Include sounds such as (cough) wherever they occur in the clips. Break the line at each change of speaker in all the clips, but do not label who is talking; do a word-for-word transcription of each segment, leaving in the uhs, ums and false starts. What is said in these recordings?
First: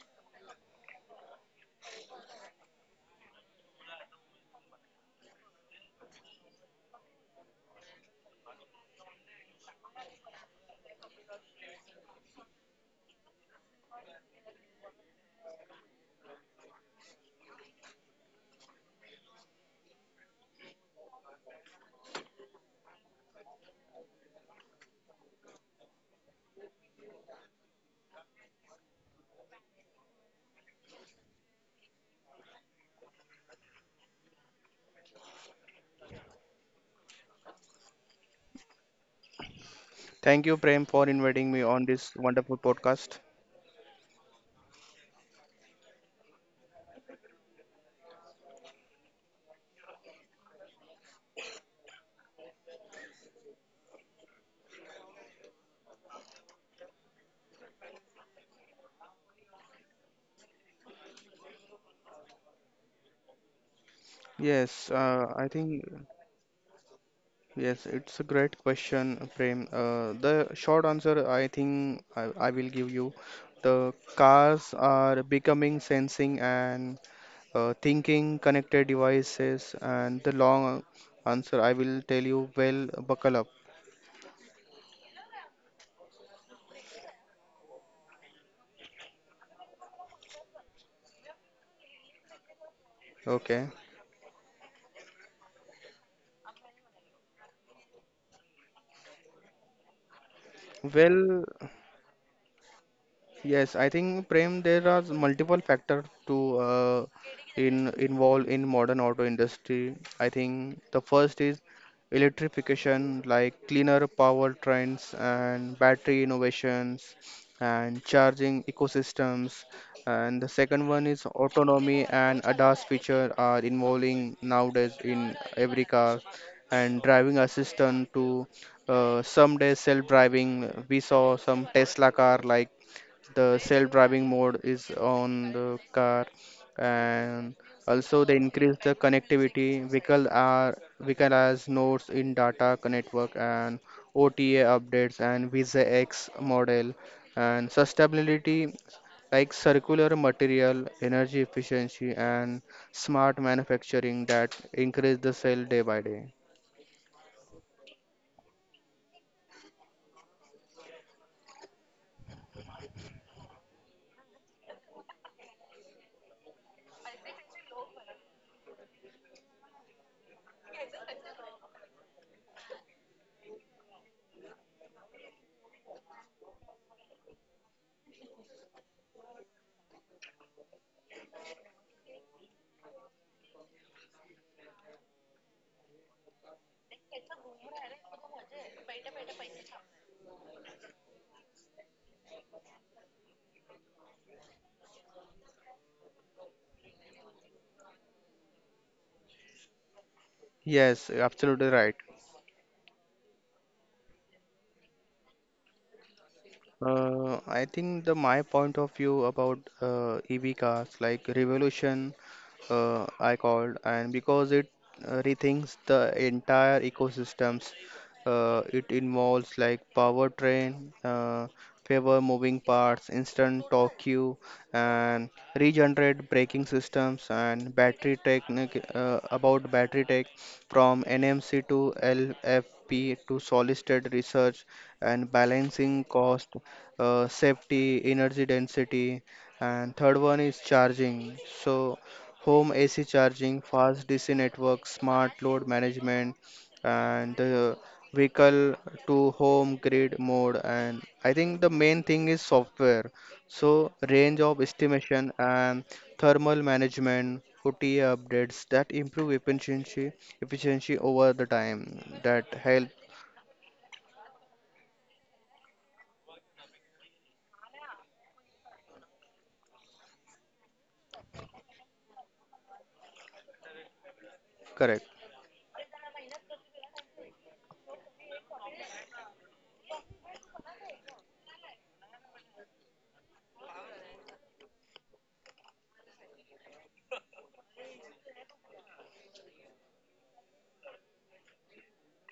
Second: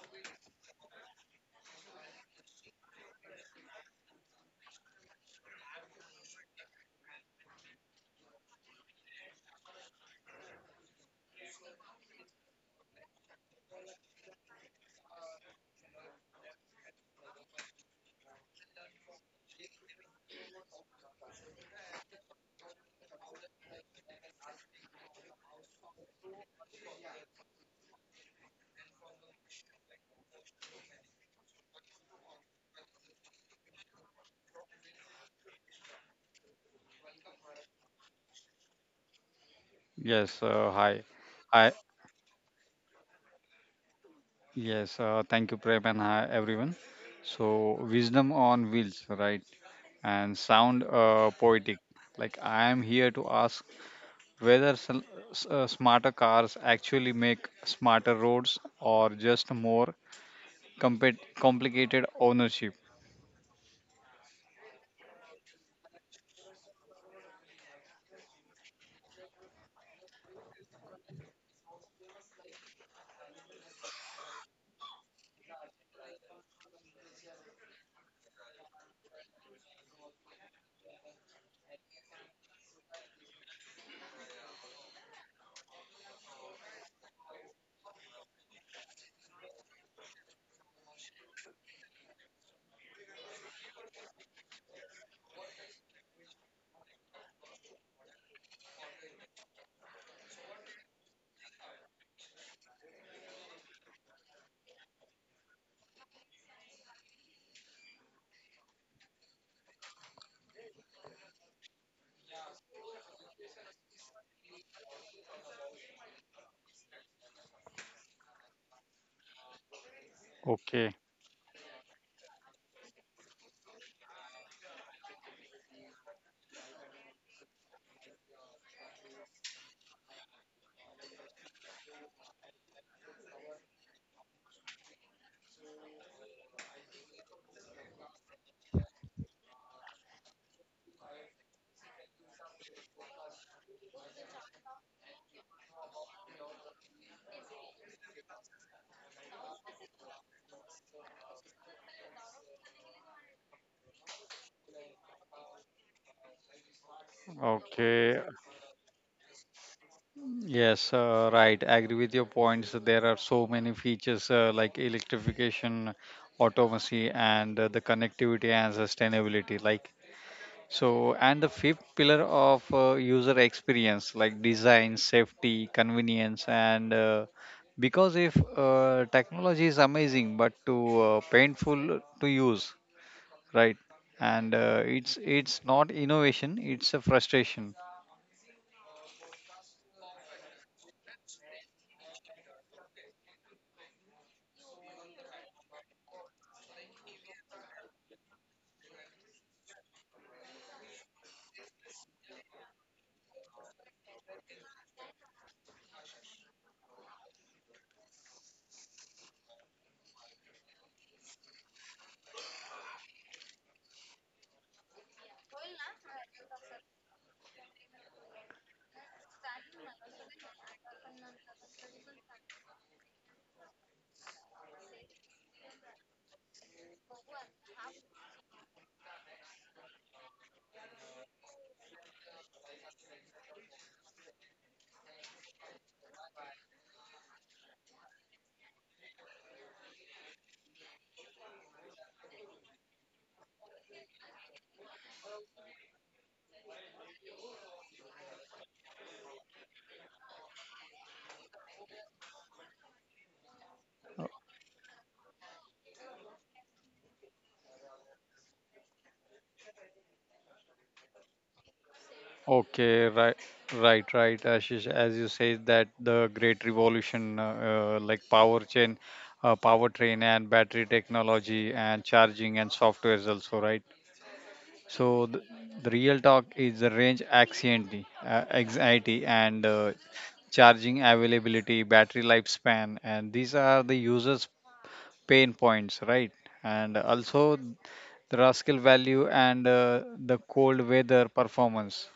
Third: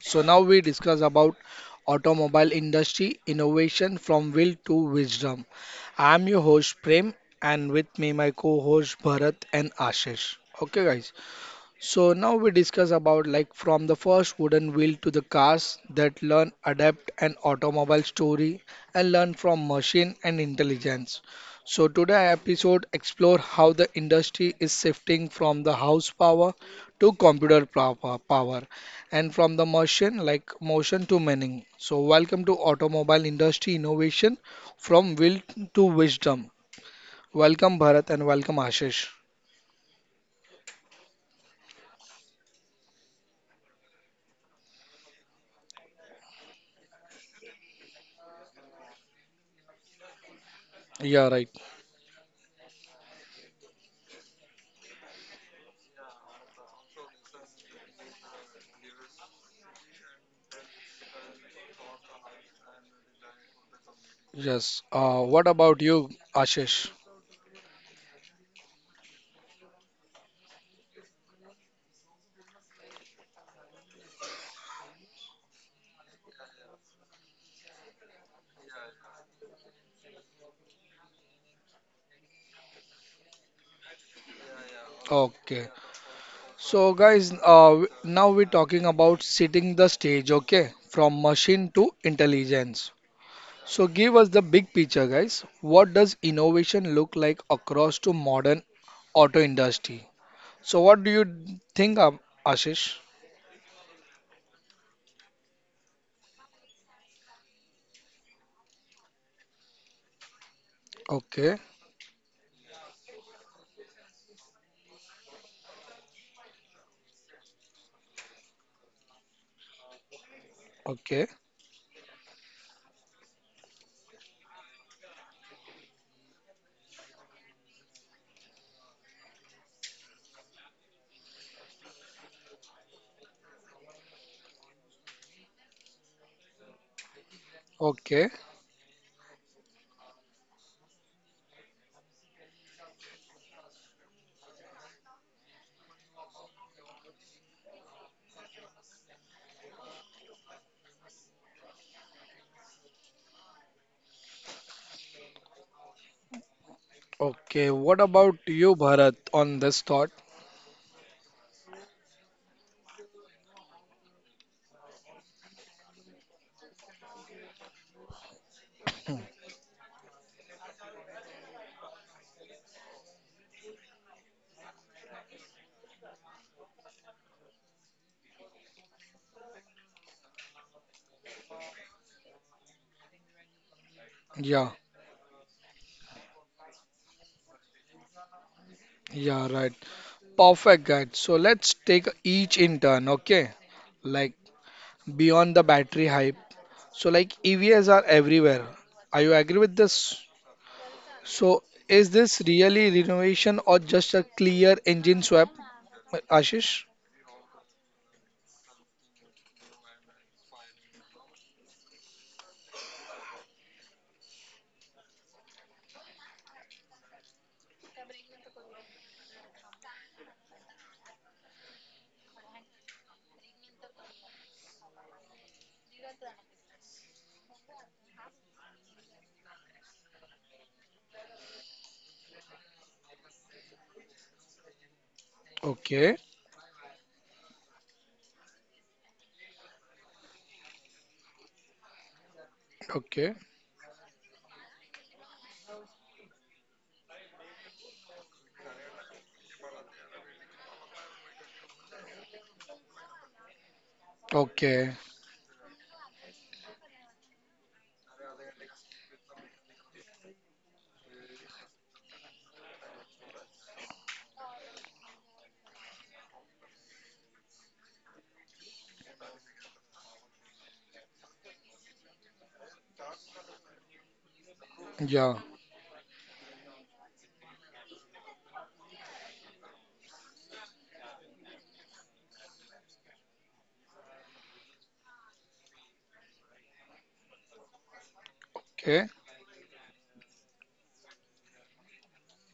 So now we discuss about automobile industry innovation from will to wisdom. I am your host Prem and with me my co-host Bharat and Ashish. Okay guys. So now we discuss about like from the first wooden wheel to the cars that learn, adapt an automobile story and learn from machine and intelligence. So today episode explore how the industry is shifting from the house power to computer pow- power and from the machine like motion to meaning. So welcome to automobile industry innovation from will to wisdom. Welcome Bharat and welcome Ashish.
Yes,
Thank you,
uh,
Prem,
hi.
for inviting me
I
on this wonderful podcast.
yes, uh, Thank you, Prem, and hi everyone. So, wisdom on wheels, right? And sound
Yeah, right.
uh, poetic. Like I am here to ask whether sl- s- uh, smarter cars actually make smarter roads or just more compet complicated ownership.
Yes. Uh,
Yes,
what
uh, I
about you,
think
Ashish?
yes, it's a great question, Prem. Uh, the short answer I think I, I will give you. The cars are becoming sensing and uh, thinking connected devices, and the long answer I will tell you. Well, buckle up.
Okay. So, guys, uh, w- now we're talking about setting the stage, okay? From machine to intelligence.
Okay.
So, give us the big picture, guys. What does innovation look like across to modern auto industry? So, what do you
Well,
think, um, Ashish?
yes, I think Prem, there are multiple factors to uh, in involve in modern auto industry. I think the
Okay,
first is electrification, like cleaner powertrains and battery innovations and charging ecosystems. And the second
okay,
Okay,
one is autonomy and ADAS feature are involving nowadays in every car and driving assistant to uh, someday self-driving. We saw some Tesla car like the self-driving mode is on the car. And
okay,
also they increase the connectivity, vehicle are vehicle has nodes in data network and O T A updates and Visa X model and sustainability like circular material energy efficiency and smart manufacturing that increase the sale day by day.
okay. What about
okay.
you, Bharat, on this thought?
Yes, uh, right. I agree with your points. There are so many features uh, like electrification, automacy, and uh, the connectivity and sustainability. Like so, and the fifth pillar of uh, user experience, like design, safety, convenience, and uh, because if uh, technology is amazing but too uh, painful to use, right?
Yeah.
And uh, it's it's not innovation; it's a frustration.
Yeah, right. Perfect, guys. So let's take each in turn, okay? Like beyond the battery hype. So like E Vs are everywhere. Are you agree with this?
Yes,
So
absolutely
is
right.
this really renovation or just a clear engine swap, Ashish?
Uh, I think the my point of view about uh, E V cars like revolution, uh, I called, and because it uh, rethinks the entire ecosystems. Uh, it involves like powertrain, uh, favor moving parts, instant torque queue, and regenerate braking systems and battery technique, uh, about battery tech from N M C to L F P to solid state research and
Okay,
balancing cost, uh, safety, energy density, and third one is charging. So, home A C
okay,
charging, fast D C network, smart load management, and the vehicle to home grid mode. And I think the main thing is software. So, range of
okay.
estimation and thermal management. O T A updates that improve efficiency efficiency over the time that help.
Okay, right, right, right, Ashish. As you say that the great revolution, uh, uh, like power chain, uh, power train, and battery technology, and charging and software is also right.
Correct.
Yeah,
So the, the real talk is the range anxiety, uh, anxiety, and uh, charging availability, battery lifespan, and these are the users' pain points, right? And also the
okay,
rascal value and uh, the cold weather performance.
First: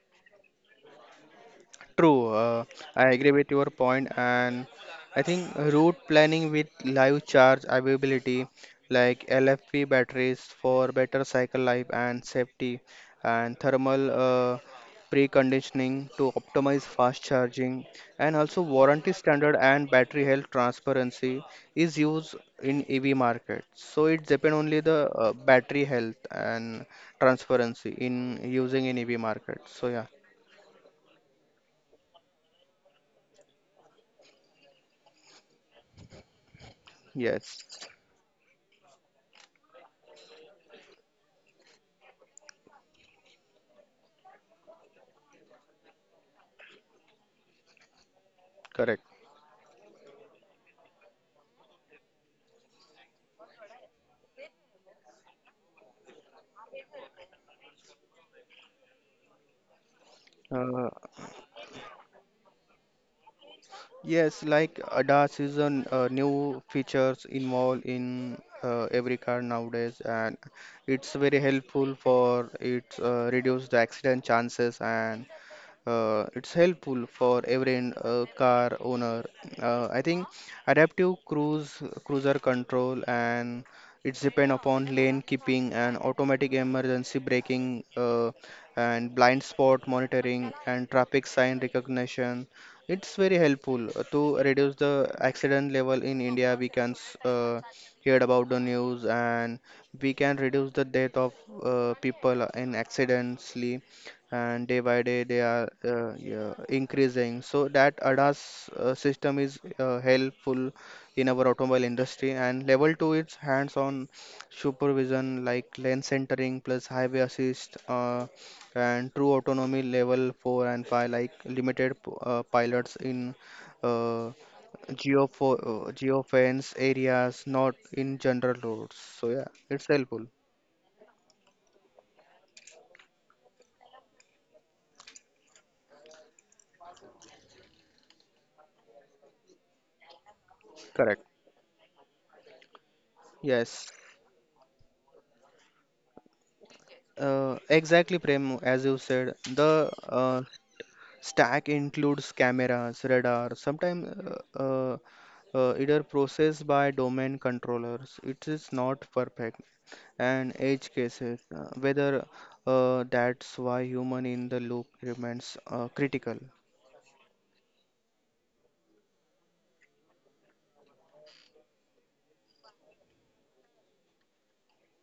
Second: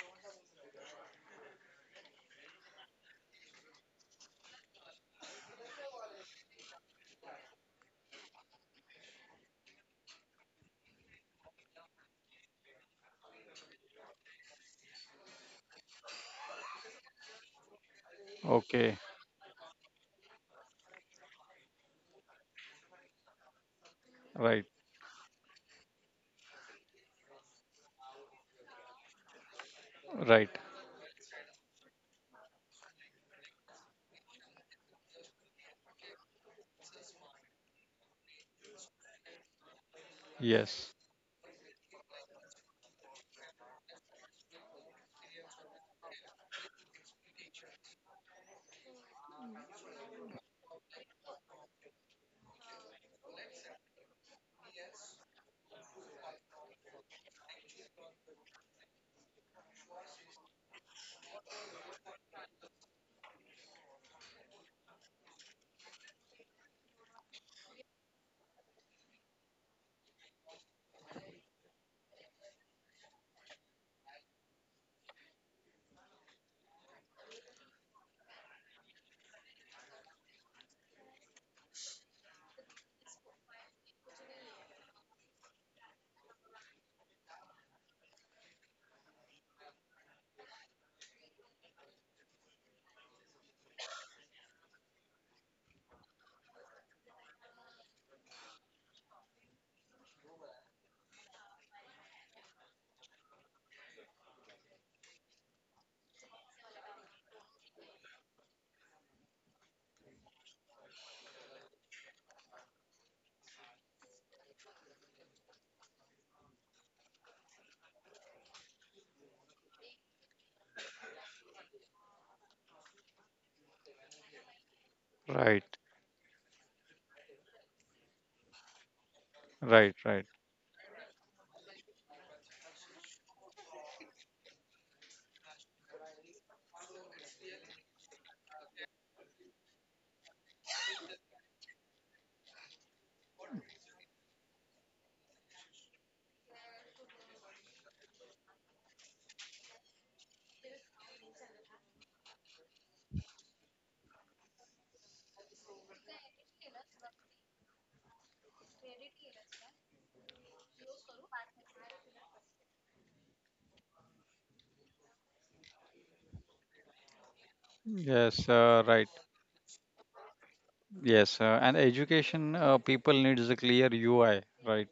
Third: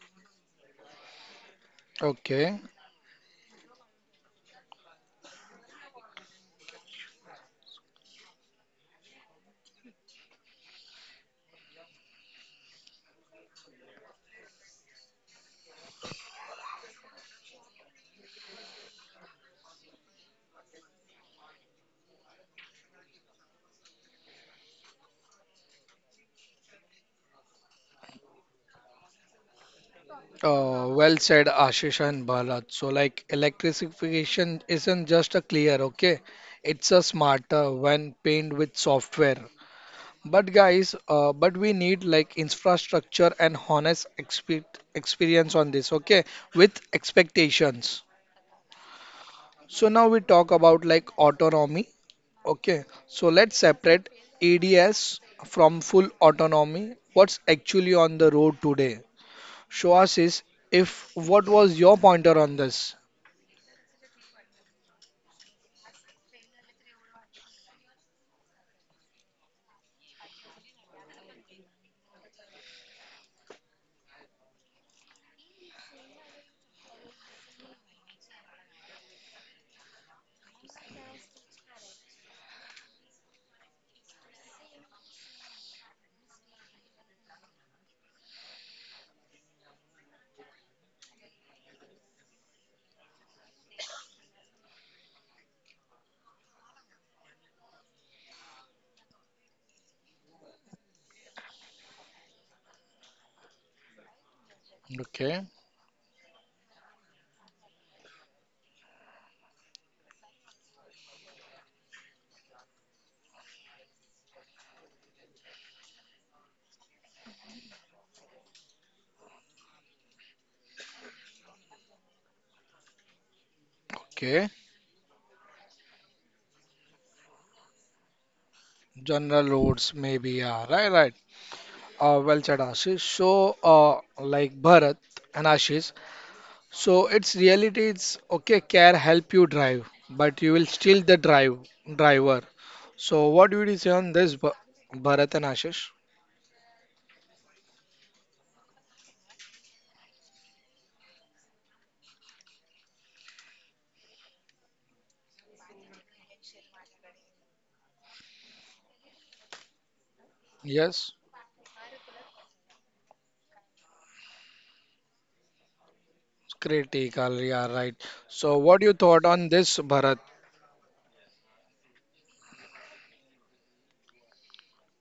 True.
okay.
uh, I agree with your point, and I think route planning with live charge availability, like L F P batteries for better cycle life and safety, and thermal uh, preconditioning to optimize fast charging, and also
Okay,
warranty standard and battery health transparency is used in E V market. So it depends
right,
only the uh, battery health and transparency in using in E V market. So yeah,
right.
Uh, well said, Ashish and Bharat. So, like, electrification isn't just a clear, okay? It's a smarter
yes,
when paired with software. But
Yes,
guys, uh, but we need like infrastructure and honest expe experience on this, okay? With expectations.
correct.
So now we talk about like autonomy, okay? So let's separate A D S from full autonomy. What's actually on the road today? Show us is
Uh,
if what was your pointer on this?
yes, like ADAS is a n- uh, new features involved in uh, every car nowadays, and it's very helpful for it uh, reduce the accident chances, and uh, it's helpful for every uh, car owner. Uh, I think adaptive cruise cruiser control, and it's depend upon lane keeping and automatic emergency braking, uh, and blind spot monitoring and traffic sign recognition. It's very helpful uh, to reduce the accident level in India. We can s- uh, hear about the news, and we can reduce the death of uh, people in accidentally, and day by day they
Okay,
are, uh, yeah, increasing. So that ADAS uh, system is uh, helpful in our automobile industry. And level two is hands-on supervision like lane centering plus highway assist, uh, and true autonomy level four and five like limited p- uh, pilots in uh,
okay.
geofo
right,
uh, geofence areas, not in general roads. So yeah,
General
it's
right,
roads
right.
helpful.
maybe. Yeah, right, right. Uh, well said, Ashish. So, uh, like Bharat and Ashish. So it's reality. It's okay. Care help you drive, but you will still
Correct.
the drive driver. So what would you
Yes.
say on this, Bha- Bharat and Ashish?
Uh, exactly, Prem, as you said, the uh, stack includes cameras, radar, sometimes uh, uh, uh, either processed by domain controllers. It is not perfect, and edge
Yes,
cases, uh, whether, uh, that's why human in the loop remains uh, critical.
critical. Yeah, right.
Yes,
So what
uh,
you
right.
thought on this, Bharat?
Yes, uh, and education uh, people needs a clear U I, right?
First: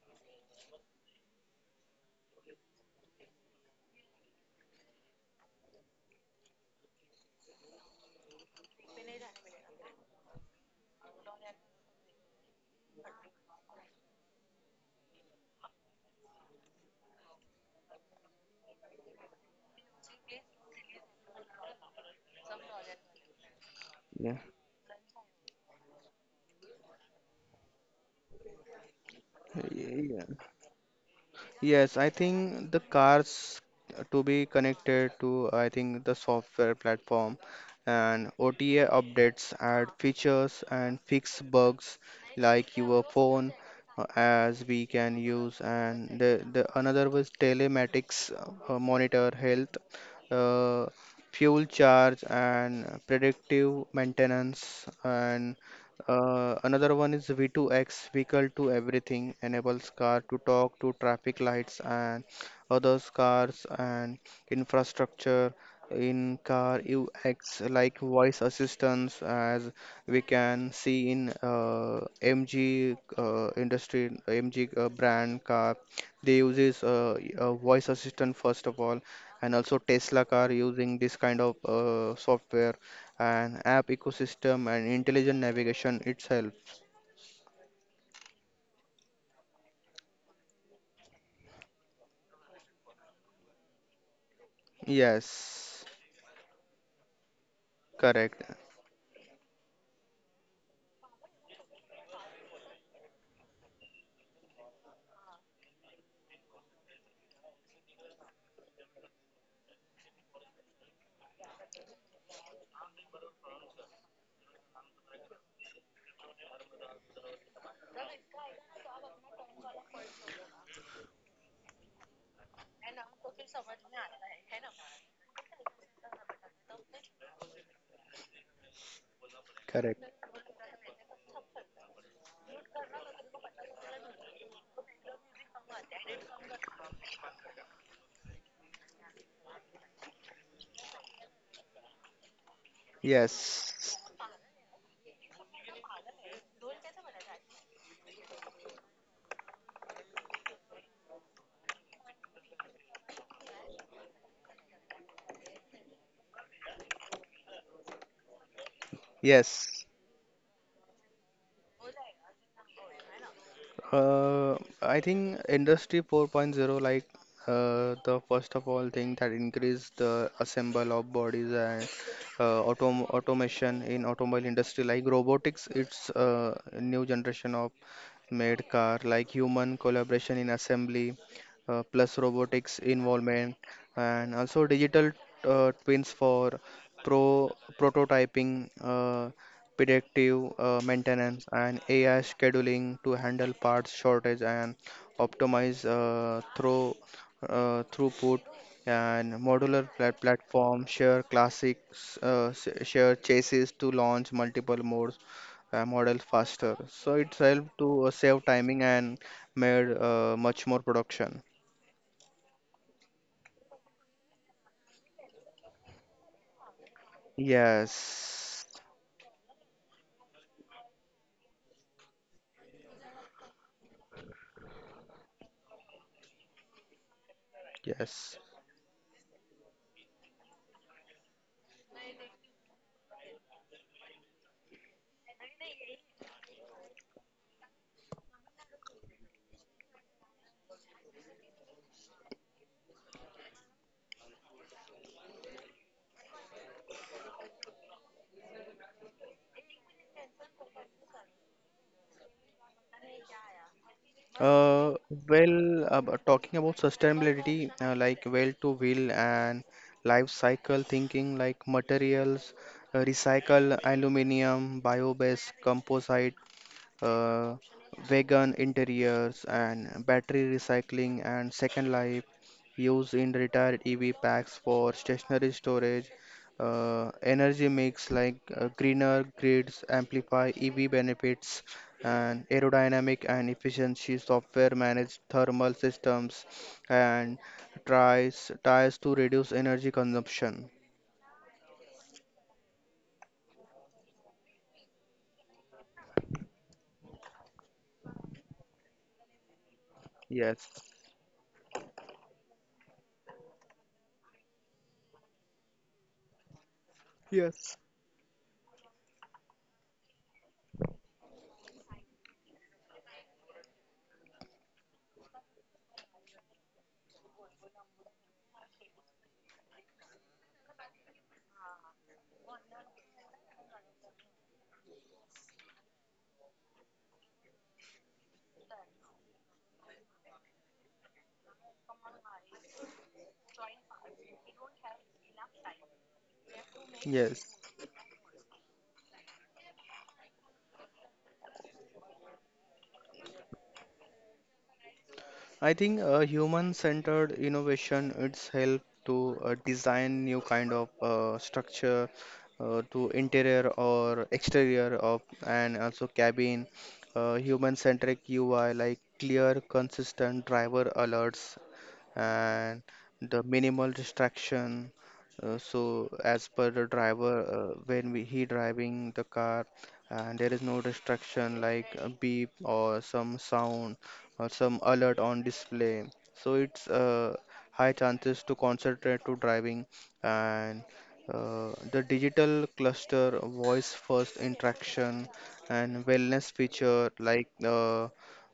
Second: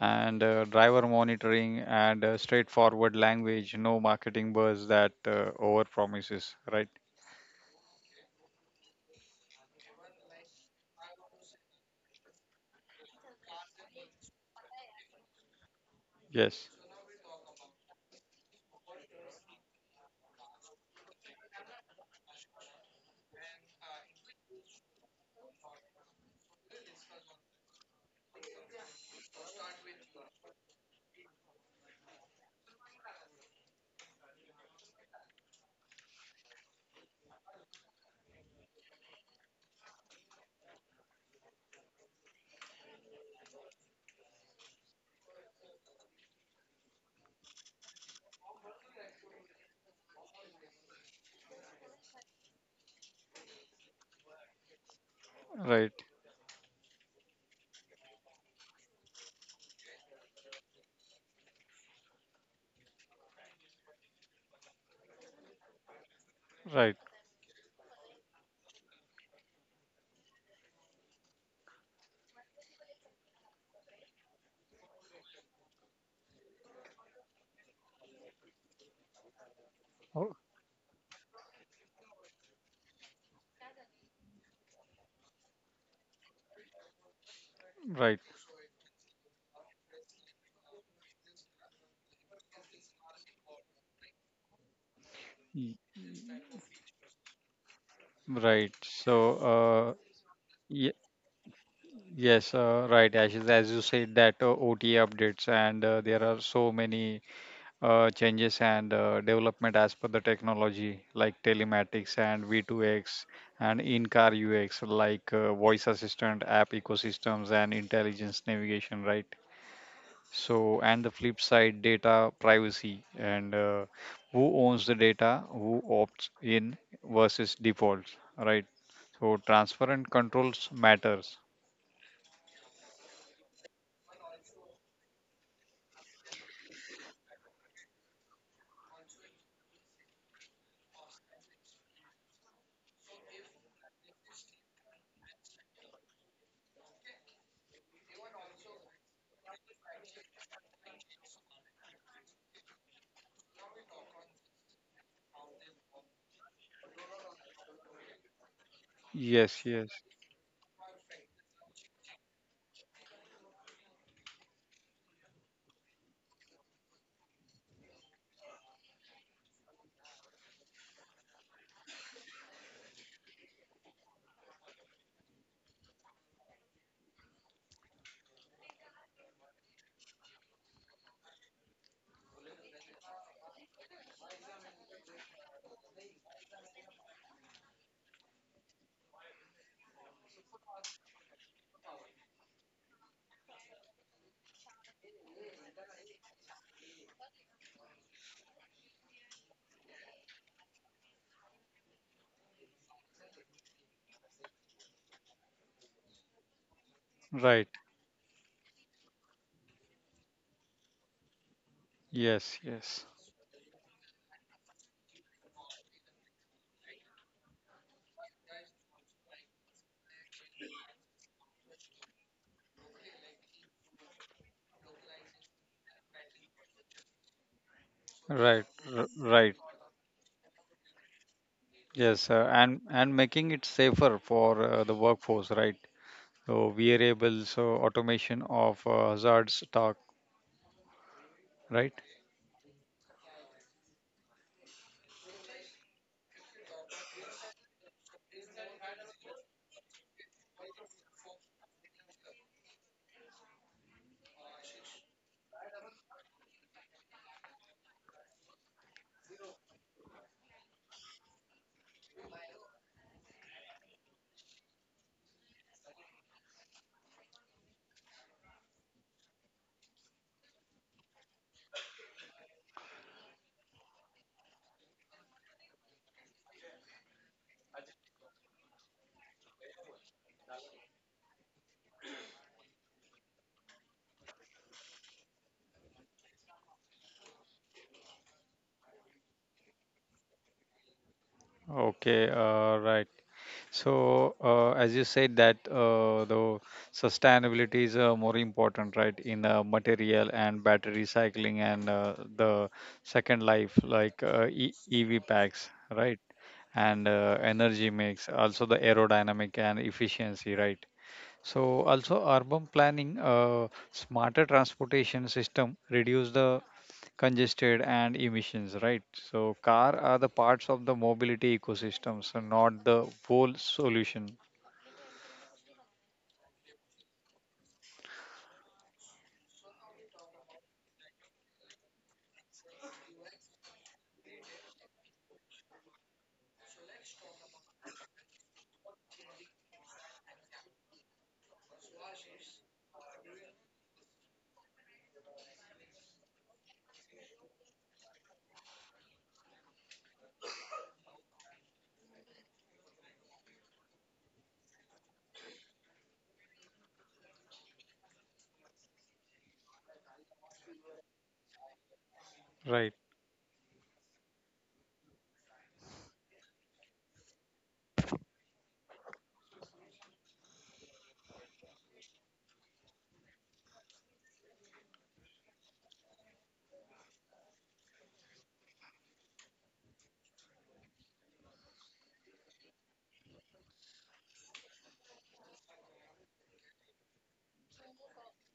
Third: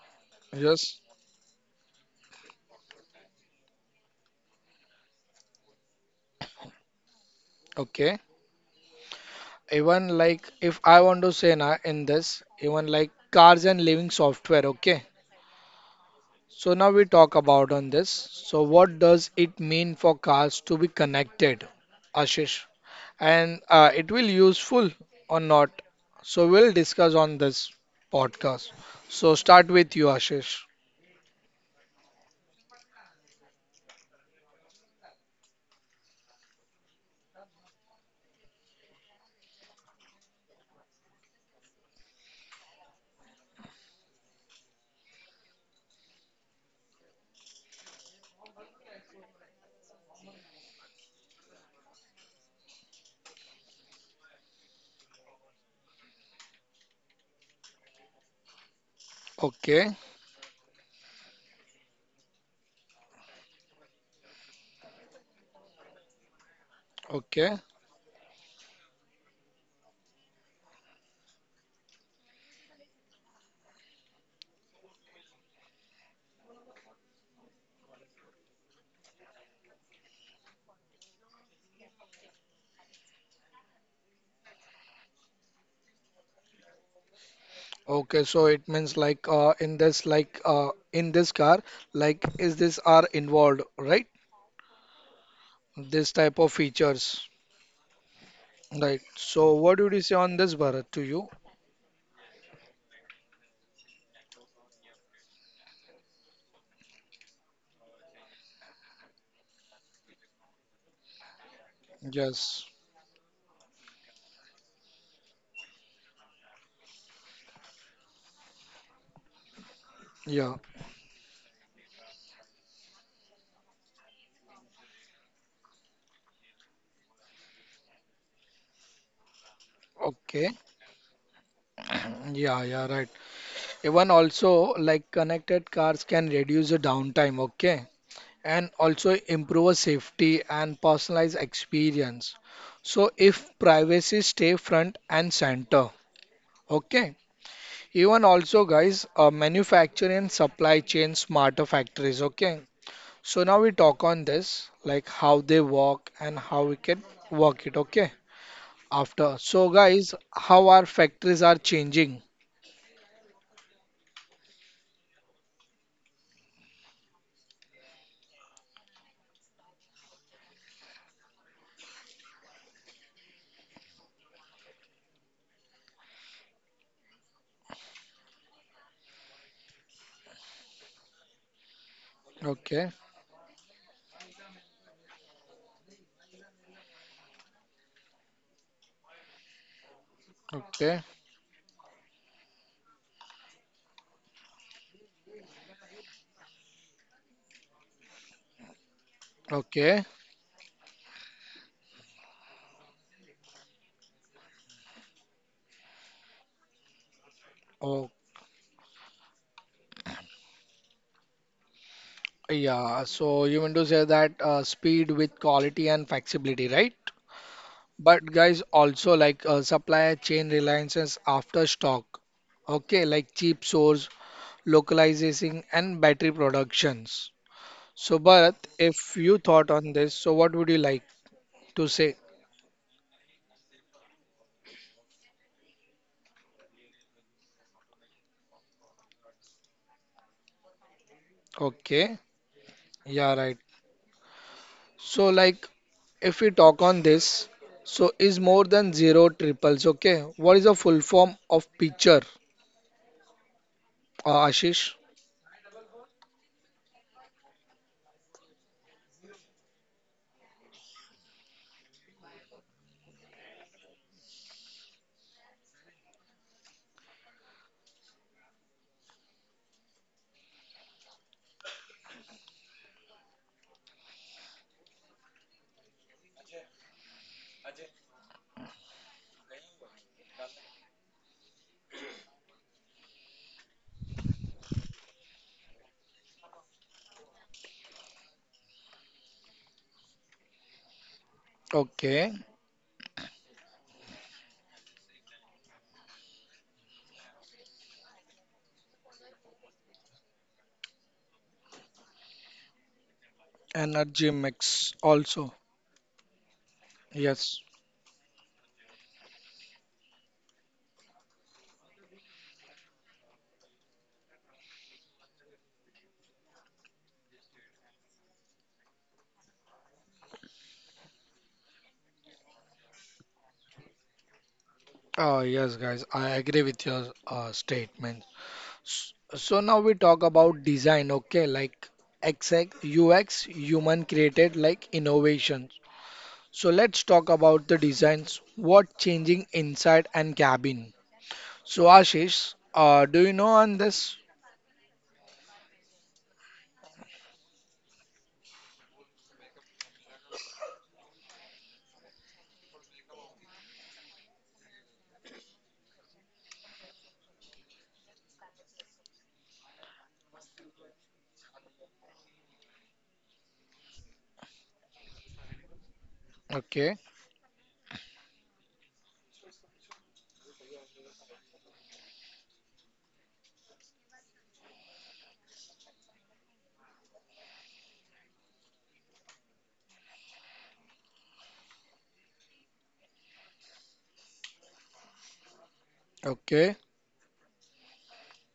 And uh,
Yes.
driver monitoring and uh, straightforward language, no marketing buzz that uh, over promises, right?
Okay. Even like if I want to say now in this even like cars and living software, okay?
Yes,
So now we talk about on this. So what does it mean for cars to be connected, Ashish? And uh, it
Yeah.
will useful or not? So we'll discuss on this podcast. So start with you,
Yeah.
Ashish.
Yes, I think the cars to be connected to, I think, the software platform and O T A updates add features and fix bugs like your phone, uh, as we can use, and the, the another was telematics, uh, monitor health, uh, fuel charge and predictive maintenance, and
right,
uh, another one is V to X, vehicle to everything, enables
Okay,
car to talk to traffic lights and other cars and infrastructure, in car
right,
okay,
U X like voice assistance, as we can see in uh, M G uh, industry, M G uh, brand car. They uses uh, a voice assistant first of all, and also
oh,
Tesla car using this kind of uh, software and app ecosystem and intelligent navigation itself.
right,
okay. So it means like uh, in this like uh, in this car, like is this are involved, right?
y-
Yes,
This type of features.
correct,
right.
Right.
So,
So, what
uh,
would you say on this,
ye-
Bharat, to you?
yes, uh, right, Ashish, as you said that uh, O T A updates and uh, there are so many uh, changes and uh, development as per the technology like telematics and
Yes.
V two X and in-car U X like uh, voice assistant app ecosystems and intelligence navigation, right?
Yeah.
So, and the flip side, data privacy and uh, who owns the data, who opts in versus defaults, right? So, transparent
correct.
Okay.
controls matters.
(clears throat) Yeah, yeah, right. Even also, like connected cars can reduce the downtime, okay? And also improve safety and personalized experience. So,
Yes,
if privacy stay front and center, okay? Even also, guys, uh, manufacturing and supply chain smarter factories, okay? So now we talk on this, like how they work and how we can work it, okay? After.
yes.
Yes,
So
yes,
guys, how our factories are changing?
Uh, I think Industry 4.0, like, uh, the first of all thing that increased the assemble of bodies, and uh, autom automation in automobile industry, like robotics. It's uh, a new generation of made car, like human collaboration in assembly, uh, plus robotics
Okay,
involvement, and also digital uh, twins for pro prototyping. Uh, predictive uh,
okay,
maintenance, and A I scheduling to handle parts shortage and optimize, uh, through, uh, throughput. And modular
okay.
plat- platform share classics, uh, s- share chassis to launch multiple modes uh, models faster. So it's
right.
helped to uh,
Oh,
save timing and made uh, much more production.
Yes, yes,
yeah. So you mean to say that uh, speed with quality and flexibility, right? But
Yes,
guys, also like uh, supply chain reliances after stock. Okay, like cheap source, localizing, and battery productions. So
yes.
right,
Bharat,
r-
if you
right.
thought on this, so what would you like to say?
Yes, uh, and and making it safer for uh, the workforce, right? So variables, so automation of uh, hazards talk, right?
Okay, yeah, right. So like if we talk on this, so is more than zero triples. Okay, what is the full form of picture, uh, Ashish?
Uh, well, about talking about sustainability, uh, like well to wheel and life cycle thinking, like materials, uh, recycle aluminum, bio-based composite, uh, vegan interiors, and battery recycling and second life used in retired E V packs for stationary storage. Uh, energy mix, like uh, greener grids amplify E V benefits, and aerodynamic and efficiency software managed thermal systems, and tries tries to reduce energy consumption.
Okay,
Okay,
uh, right. So uh, as you said that uh, the sustainability is uh, more important, right? In uh, material and
Yes,
battery recycling and uh, the second life, like uh,
energy
e-
mix
EV packs,
also.
right? And uh,
yes,
Yes.
energy mix, also the aerodynamic and efficiency, right? So also urban planning, uh, smarter transportation system reduce the congested and emissions, right? So car are the parts of the mobility ecosystem, so not the whole solution,
Oh, yes, guys, I agree with your uh, statement. S- So now we talk about design, okay, like X X, U X, human created, like innovations. So let's talk
yes.
about the designs. What changing inside and cabin? So Ashish, uh, do you know on this?
I think uh, human-centered innovation it's help to uh, design new kind of uh, structure, uh, to interior or exterior of and also cabin. Uh, human-centric U I like clear, consistent driver alerts
right?
and the minimal distraction. Uh, so as per
Okay.
the driver, uh, when we, he driving the car, and there is no distraction like a beep or some sound or some alert on display. So it's uh, high chances to concentrate to driving, and uh, the digital cluster voice first interaction, and wellness
Okay,
feature like uh,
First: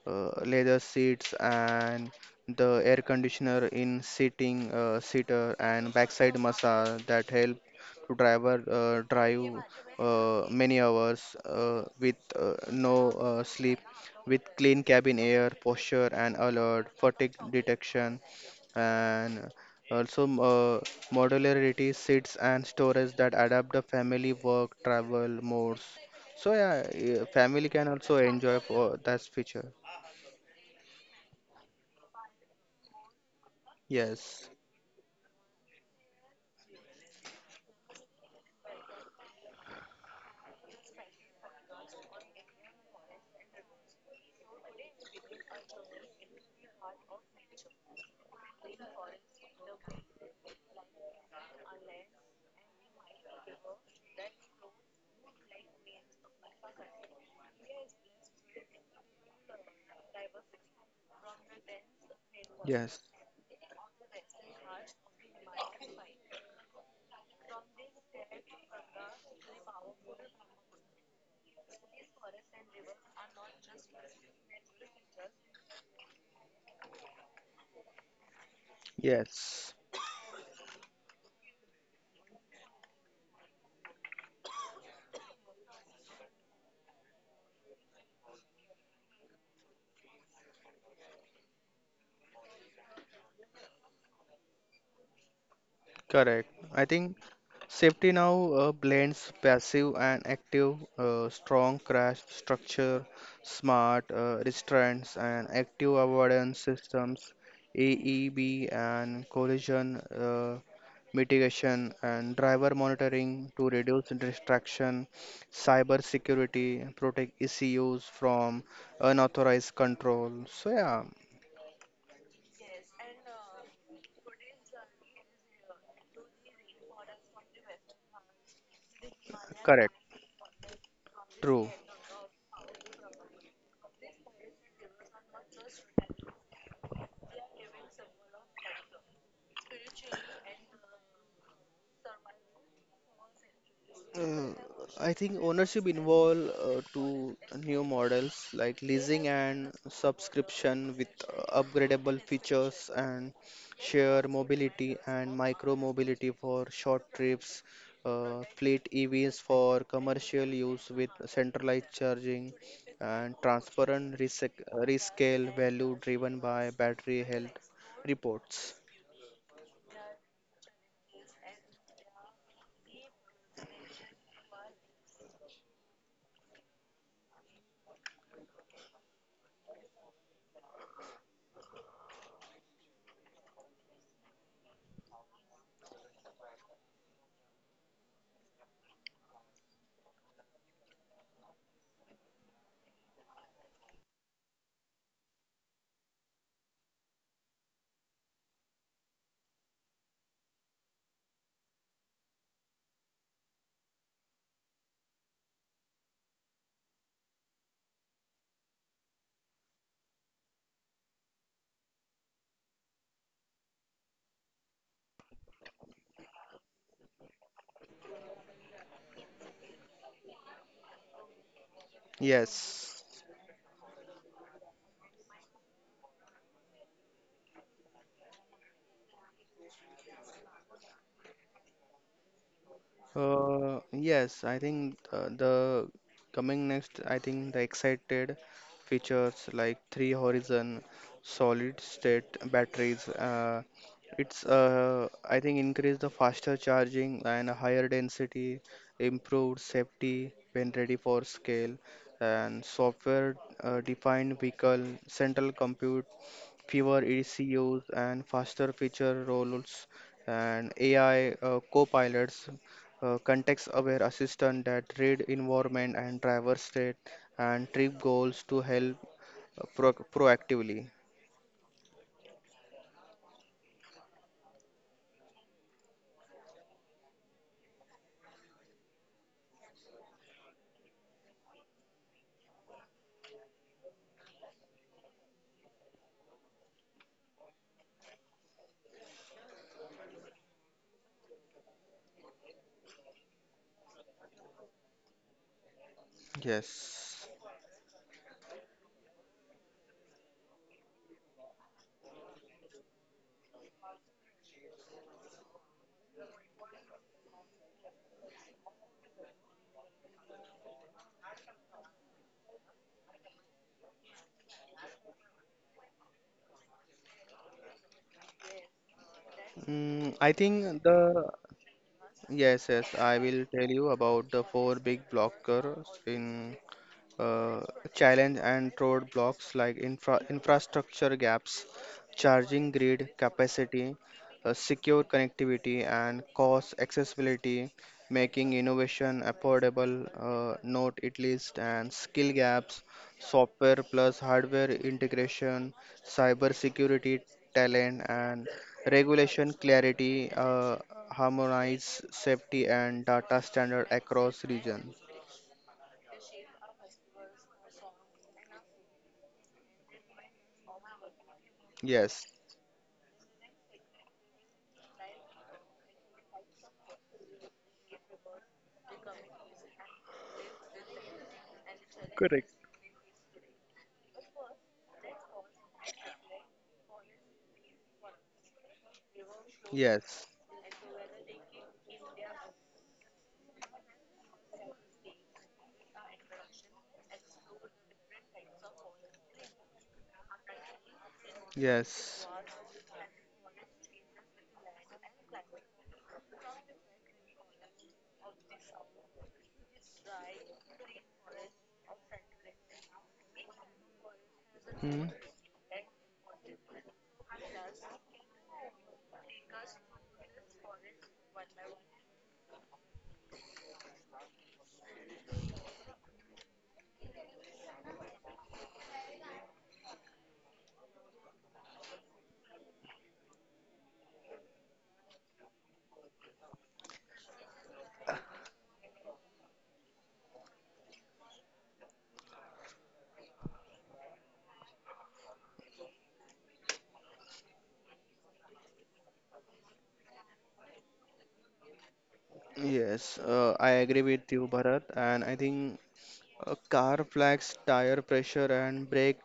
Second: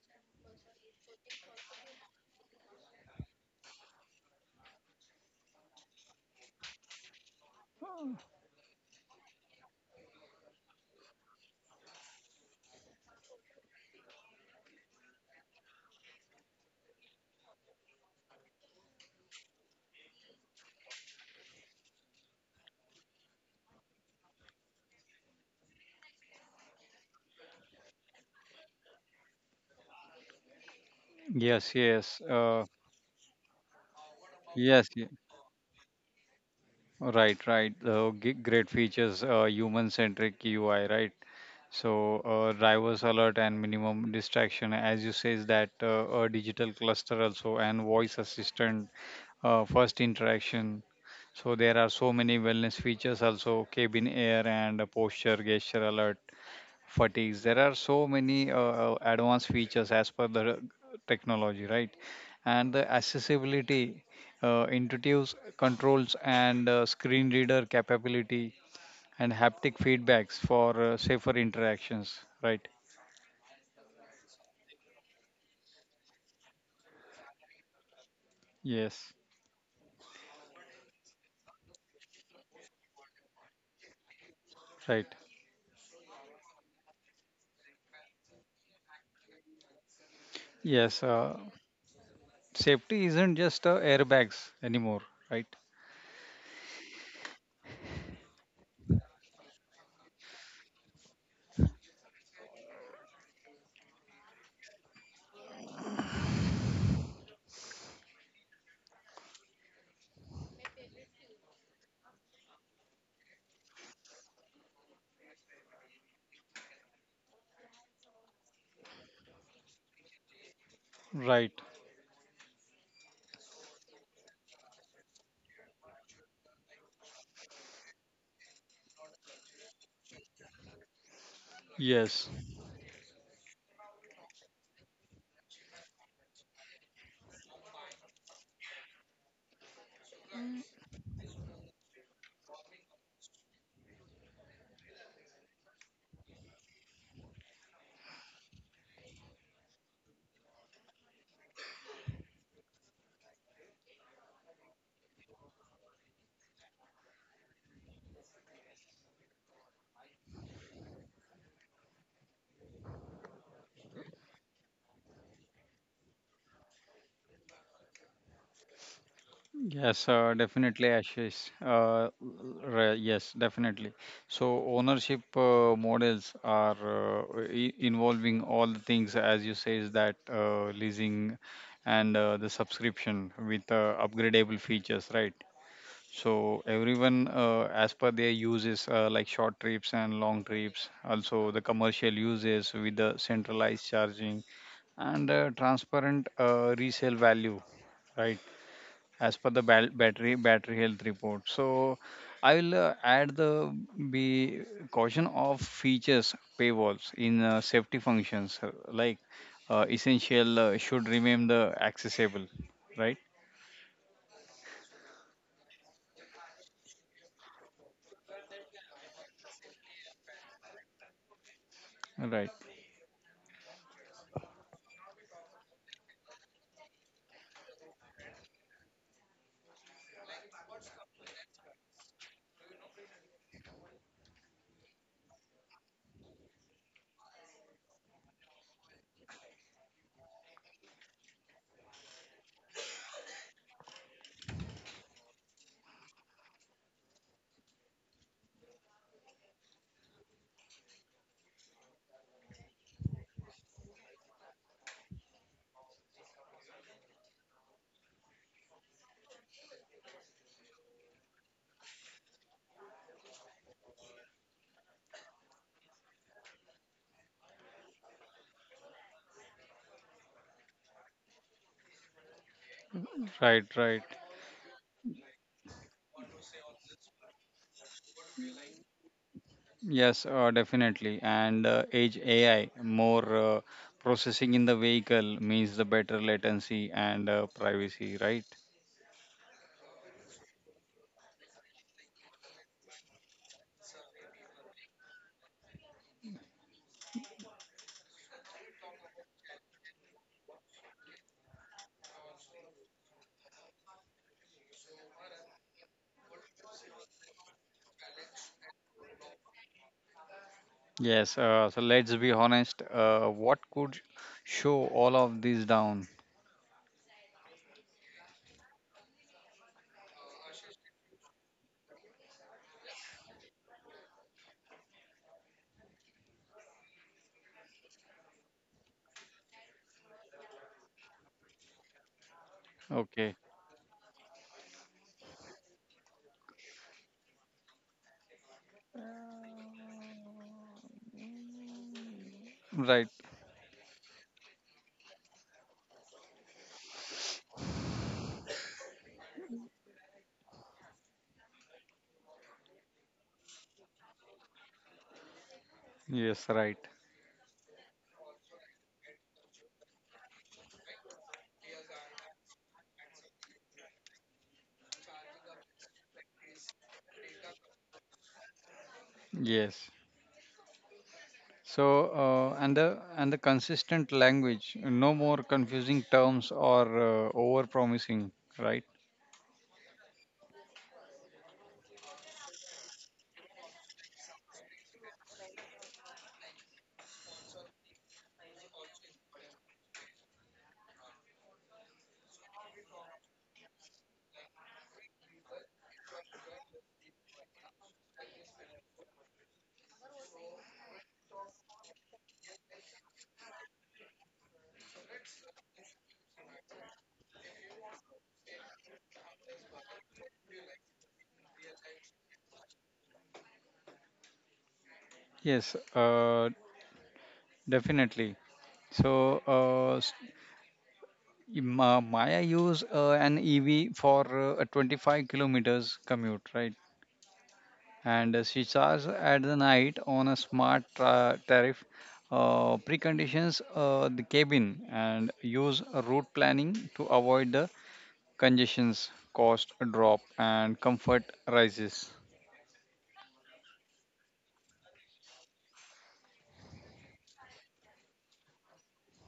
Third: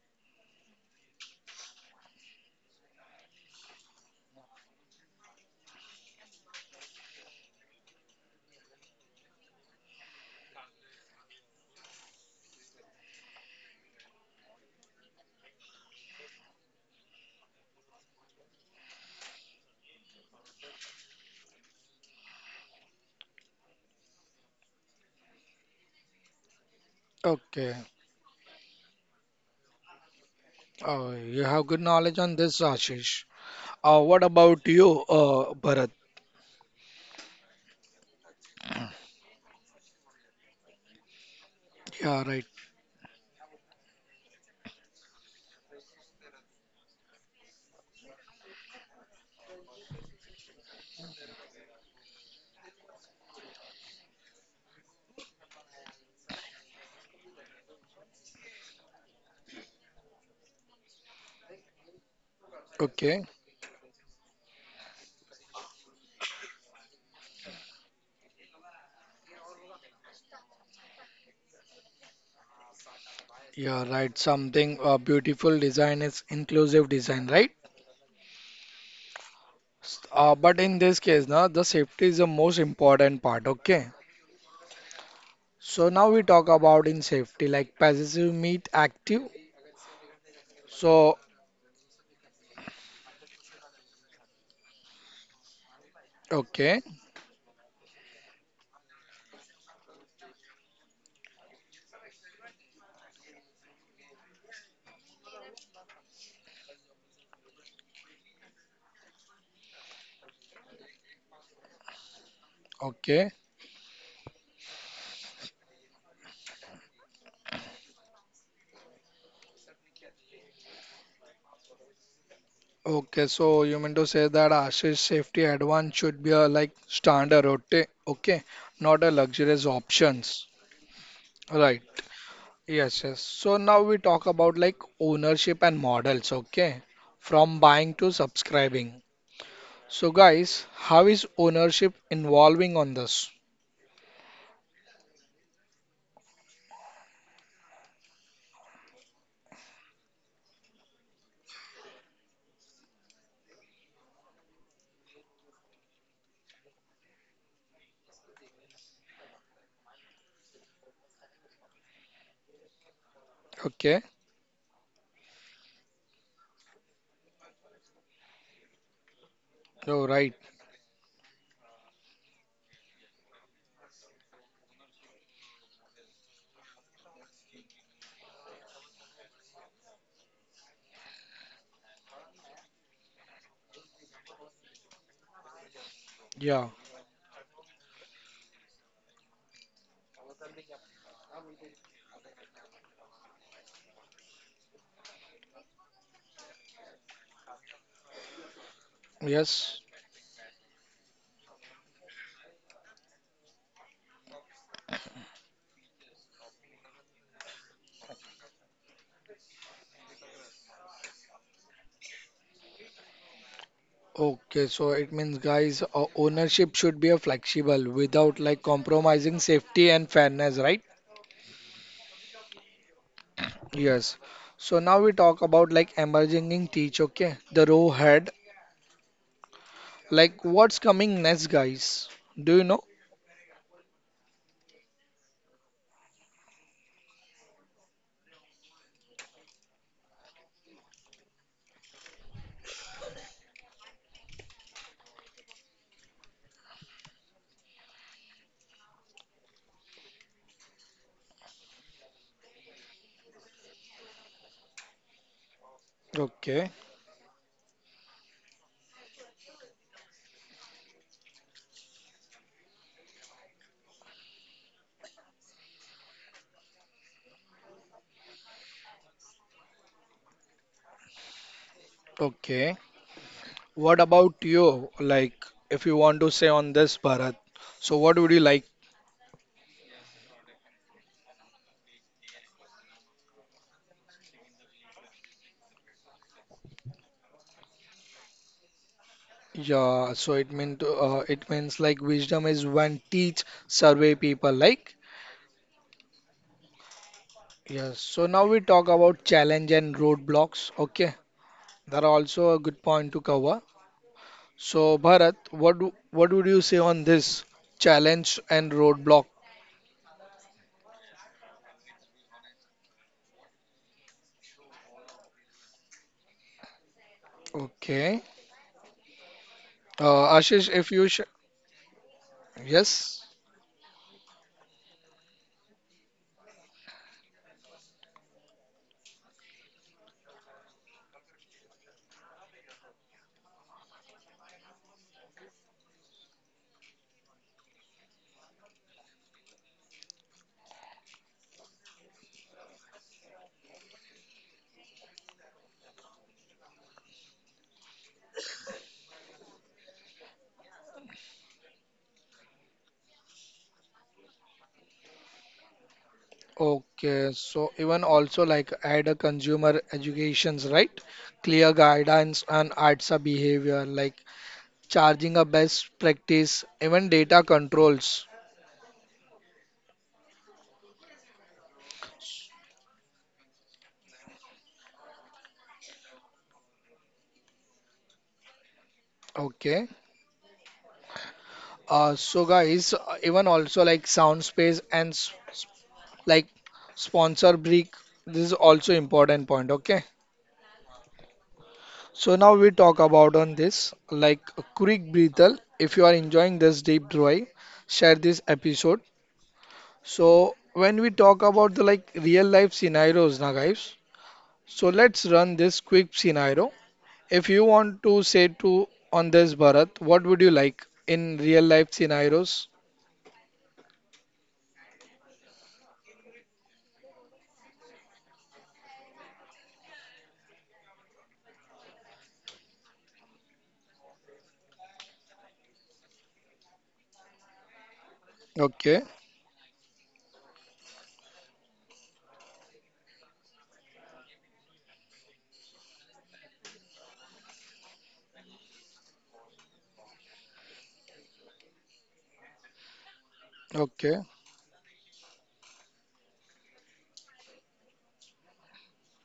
uh, leather seats, and the air conditioner in seating uh, seater and backside massage that help to driver uh, drive uh, many hours uh, with uh, no uh, sleep, with clean cabin air posture and alert fatigue detection, and also uh, modularity seats and storage that adapt the family work travel modes. So yeah, uh, family
okay.
can also enjoy for that feature.
Oh, you have
Yes,
good knowledge
yes,
on this,
uh,
Ashish. Uh, what
Yes,
about
yes,
you,
ye-
uh, Bharat?
right, right. Uh, g- great features, uh, human-centric U I, right?
Yeah,
So
right.
uh, drivers alert and minimum distraction, as you says that uh, a digital cluster also and voice assistant, uh, first interaction. So there are so many wellness features also cabin air and posture, gesture alert, fatigues. There are so many uh, uh, advanced features as per the technology, right? And the
yes,
Okay.
accessibility, uh, intuitive controls and uh, screen reader capability and haptic feedbacks for uh, safer interactions, right?
Yeah, right. Something uh, beautiful design is inclusive design, right?
Yes,
yes.
S- Uh, but in this case, now the safety is the most important part. Okay.
right.
So now we talk about in safety, like passive meet active.
Yes,
So
uh, safety isn't just uh, airbags anymore, right?
Correct.
okay,
I think safety now uh, blends passive and active, uh, strong crash structure, smart uh, restraints, and active avoidance systems, A E B, and collision uh, mitigation, and driver
okay.
monitoring to reduce distraction, cyber security, protect E C Us from unauthorized control. So, yeah,
Right.
Okay, so you mean to say that Ashish safety advance should be a like standard route, okay, not a luxurious
correct.
options.
True.
Right.
Yes.
Yes, yes. So now we talk about like ownership and models, okay? From buying to subscribing. So guys, how is ownership involving on this?
Uh, I think ownership involve uh, two new models like leasing and subscription with uh, upgradable features, and share mobility and micro mobility for short trips, uh, fleet E Vs for commercial use with centralized charging and
Okay.
transparent resec- uh, rescale value driven by battery health reports.
Yes,
Oh,
uh,
right.
definitely, Ashish. Uh, r- yes, definitely. So ownership uh, models are uh, i- involving all the things, as you say, is that uh, leasing and uh, the subscription with uh, upgradable features, right? So
Yeah.
everyone, uh, as per their uses, uh, like short trips and long trips, also the commercial uses with the centralized charging and uh, transparent uh, resale value, right? As per the bal- battery
Yes.
battery health report. So I will uh, add the be caution of features paywalls in uh, safety functions uh, like uh, essential uh, should remain the accessible, right,
Okay, so it means guys, uh, ownership should be a flexible without like compromising safety and fairness, right?
right,
Yes.
Yes. So now we talk about like emerging in teach, okay? The row head. Like what's coming next, guys? Do you know?
Uh, yes, I think uh, the coming next, I think the excited features like three horizon solid state batteries. Uh, it's uh, I think increase the faster charging and a higher density, improved safety when ready for scale, and software uh, defined vehicle, central compute
Okay.
fewer E C Us and faster feature rollouts, and A I uh, co-pilots, uh, context-aware assistant that read environment and driver state and trip goals to help uh, pro proactively.
Okay.
right,
What
right.
about you? Like if you want to say on this Bharat. So what would you like?
Yes, uh, definitely. And uh, age AI more uh, processing in the vehicle means the better latency and uh, privacy, right?
Yeah, so it mean to, uh, it means like wisdom is when teach survey people like
Yes.
yes. So now we talk about challenge and roadblocks. Okay, that are also a good point to cover. So, Bharat, what do- what would you say on this challenge and roadblock?
Yes, uh, so let's be honest. Uh, what could show all of these down?
Okay.
Mm, I
Uh,
think
Ashish, if you
the
sh
Yes, yes, I
yes.
will tell you about the four big blockers in uh, challenge and roadblocks, like infra- infrastructure gaps, charging grid
Okay,
capacity, uh, secure connectivity, and cost accessibility, making innovation affordable. Uh, note it list and skill gaps,
right.
software plus hardware integration, cyber security talent, and regulation clarity. Uh, harmonize safety and data standard across region.
Yes, right.
Okay. So even also like add a consumer educations, right? Clear
Yes.
guidance on A R T S A behavior, like charging a best practice, even data controls.
Yes. So uh,
Correct.
and the and the consistent language. No more confusing terms or uh, over promising. Right.
Okay.
Yes.
Uh, so guys, uh, even also like sound space and s s- like sponsor break. This is also important point. Okay.
Yes.
So now we talk about on this like a quick breathal. If you are enjoying this deep dive, share this episode. So when we talk about the like real life scenarios now guys, so
Hmm.
let's run this quick scenario. If you want to say to on this Bharat, what would you like in real life scenarios?
Yes. Uh, definitely. So uh, s- Ma- Maya use uh, an E V for uh, a twenty-five kilometers commute. Right. And uh, she charges
Okay,
at the night on a smart tra- tariff, uh, preconditions uh, the cabin and use route planning to avoid the congestions. Cost drop and comfort rises,
Yes, uh, I agree
okay,
with you, Bharat, and I think uh, car flags tire pressure and brake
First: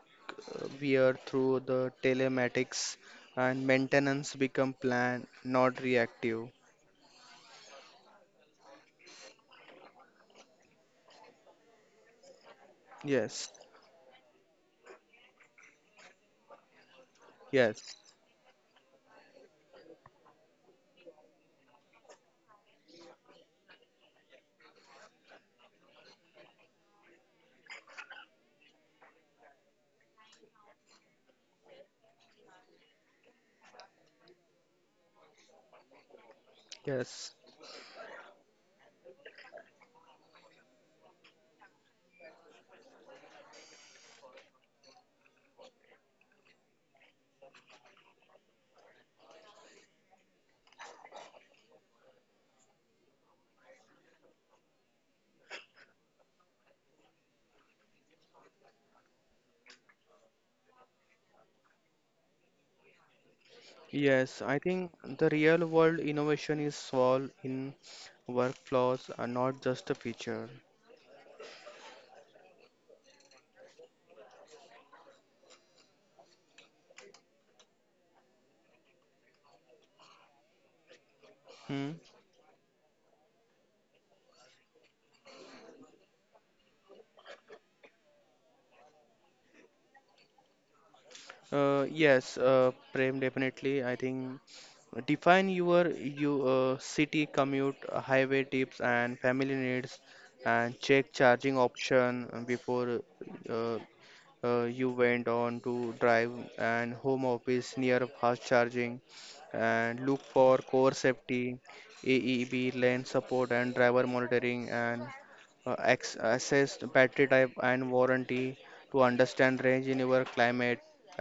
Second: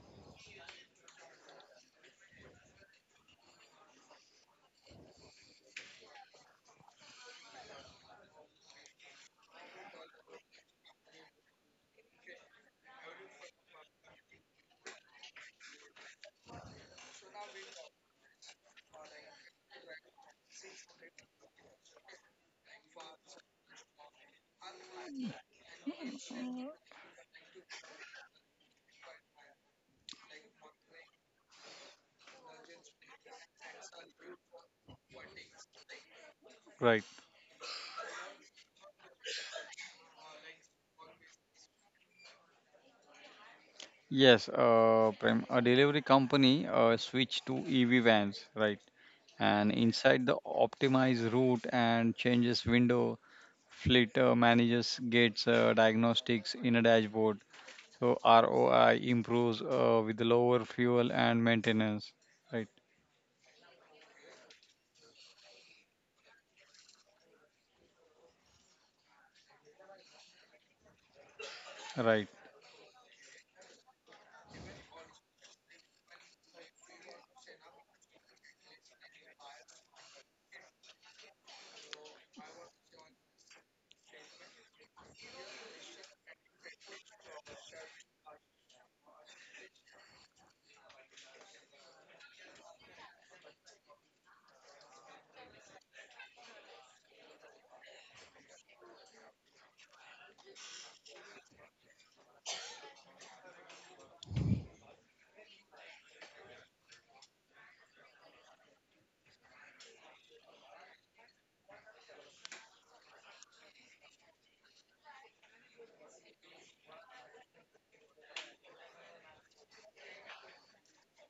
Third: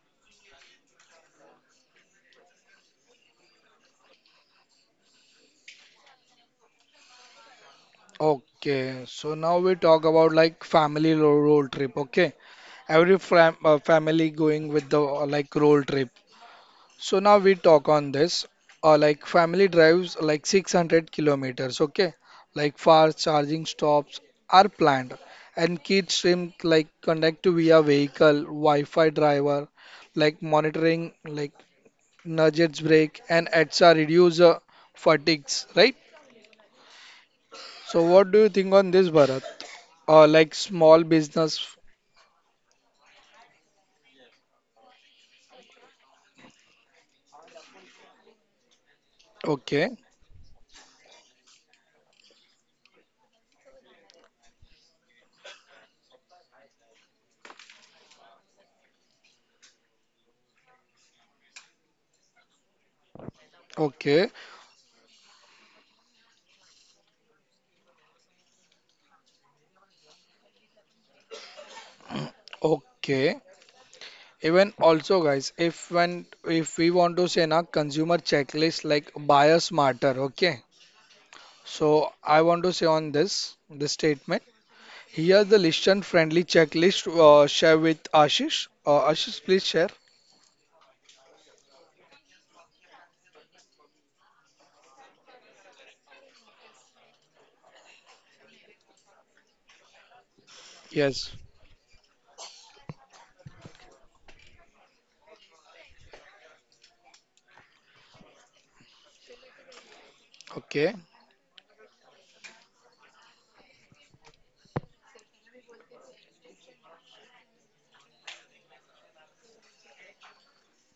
uh, wear through the telematics, and maintenance become planned, not reactive.
okay. So now we talk about like family ro- road trip. Okay, every
Yes,
fam uh, family going with the uh, like road trip. So now we talk
yes,
on this. Uh, like family drives like six hundred kilometers, okay? Like fast charging stops are planned, and kids stream like connect to via vehicle, Wi-Fi driver, like monitoring, like nudges brake, and E T S A reduce uh, fatigues, right?
right.
yes,
So what do you think on this, Bharat? Uh, like small business,
Yes, uh, Prem, a delivery company uh, switch to EV vans, right, and
okay,
inside the optimized route and changes window. Fleet uh, managers gets uh, diagnostics in a dashboard. So R O I improves uh, with lower fuel and maintenance. Right,
okay,
yes. I think the real world innovation is solved in workflows, and not just a feature.
right.
okay. Even also, guys, if when if we want to say na consumer checklist like buyer smarter, okay?
Hmm?
So I want to say on this this statement. Here's the listen friendly checklist uh, share with Ashish. Uh, Ashish, please share.
Uh, yes, uh, Prem, definitely. I think define your you uh, city commute, uh, highway tips, and family needs, and check charging
Yes.
option before, uh, uh, you went on to drive, and home office near fast charging, and look for core
Okay.
safety, A E B lane support and driver monitoring, and uh, ex- assess the battery type and warranty to understand range in your climate,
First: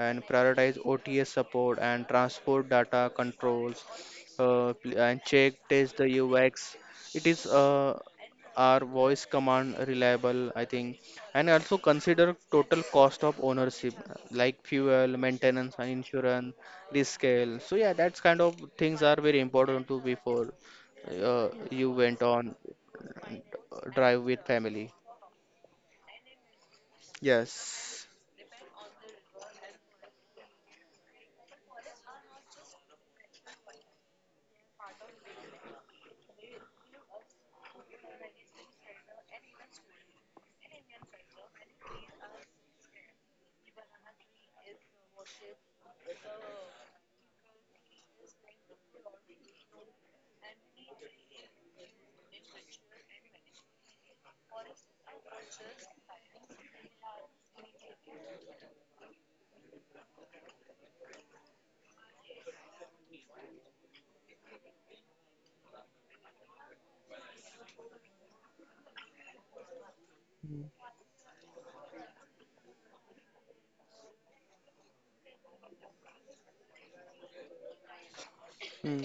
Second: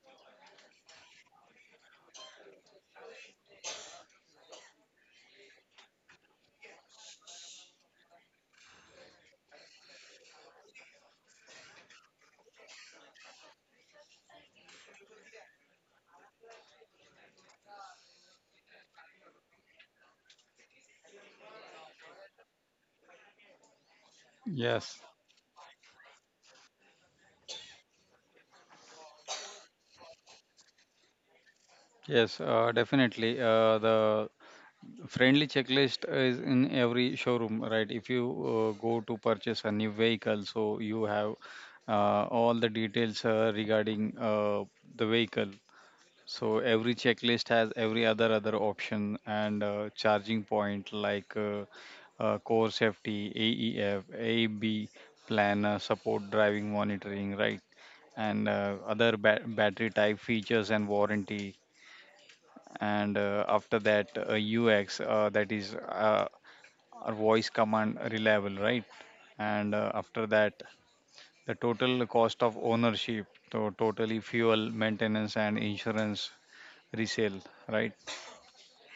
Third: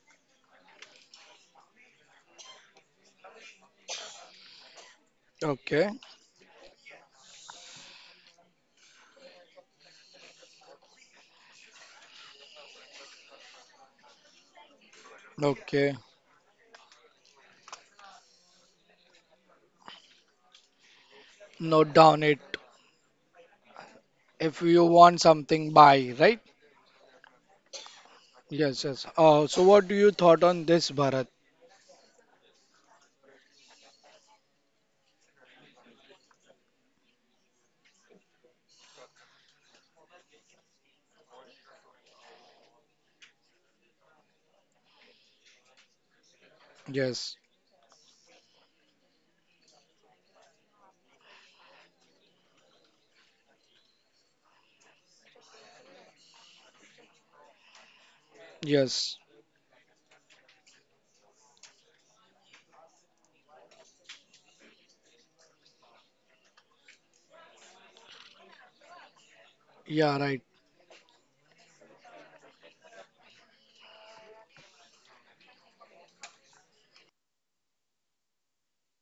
and prioritize O T S support and transport data controls, uh, pl- and check
Okay.
test the U X. It is, uh, are voice command reliable, I think, and also consider total cost of ownership like fuel, maintenance,
Okay.
and insurance, risk scale. So yeah, that's kind of things are very important to before uh,
Note
you
down
went
it.
on uh, drive with
If you
Yes,
family.
want something, buy, right?
Yes.
Yes, yes. Uh, so what do you thought on this, Bharat?
yes, uh, definitely. Uh, the friendly checklist is in every showroom, right? If you uh, go to purchase a new vehicle, so you have uh, all the details uh, regarding uh, the vehicle. So every
Yes.
checklist has every other other option and uh, charging point like. Uh, uh, core safety, A E F, A B plan uh, support driving monitoring, right? And uh,
Yes.
other ba- battery type features and warranty. And uh, after that, uh, U X, uh, that is uh, our voice command reliable, right? And uh,
Yeah,
after
right.
that, the total cost of ownership, so totally fuel, maintenance, and insurance resale, right?
Mm.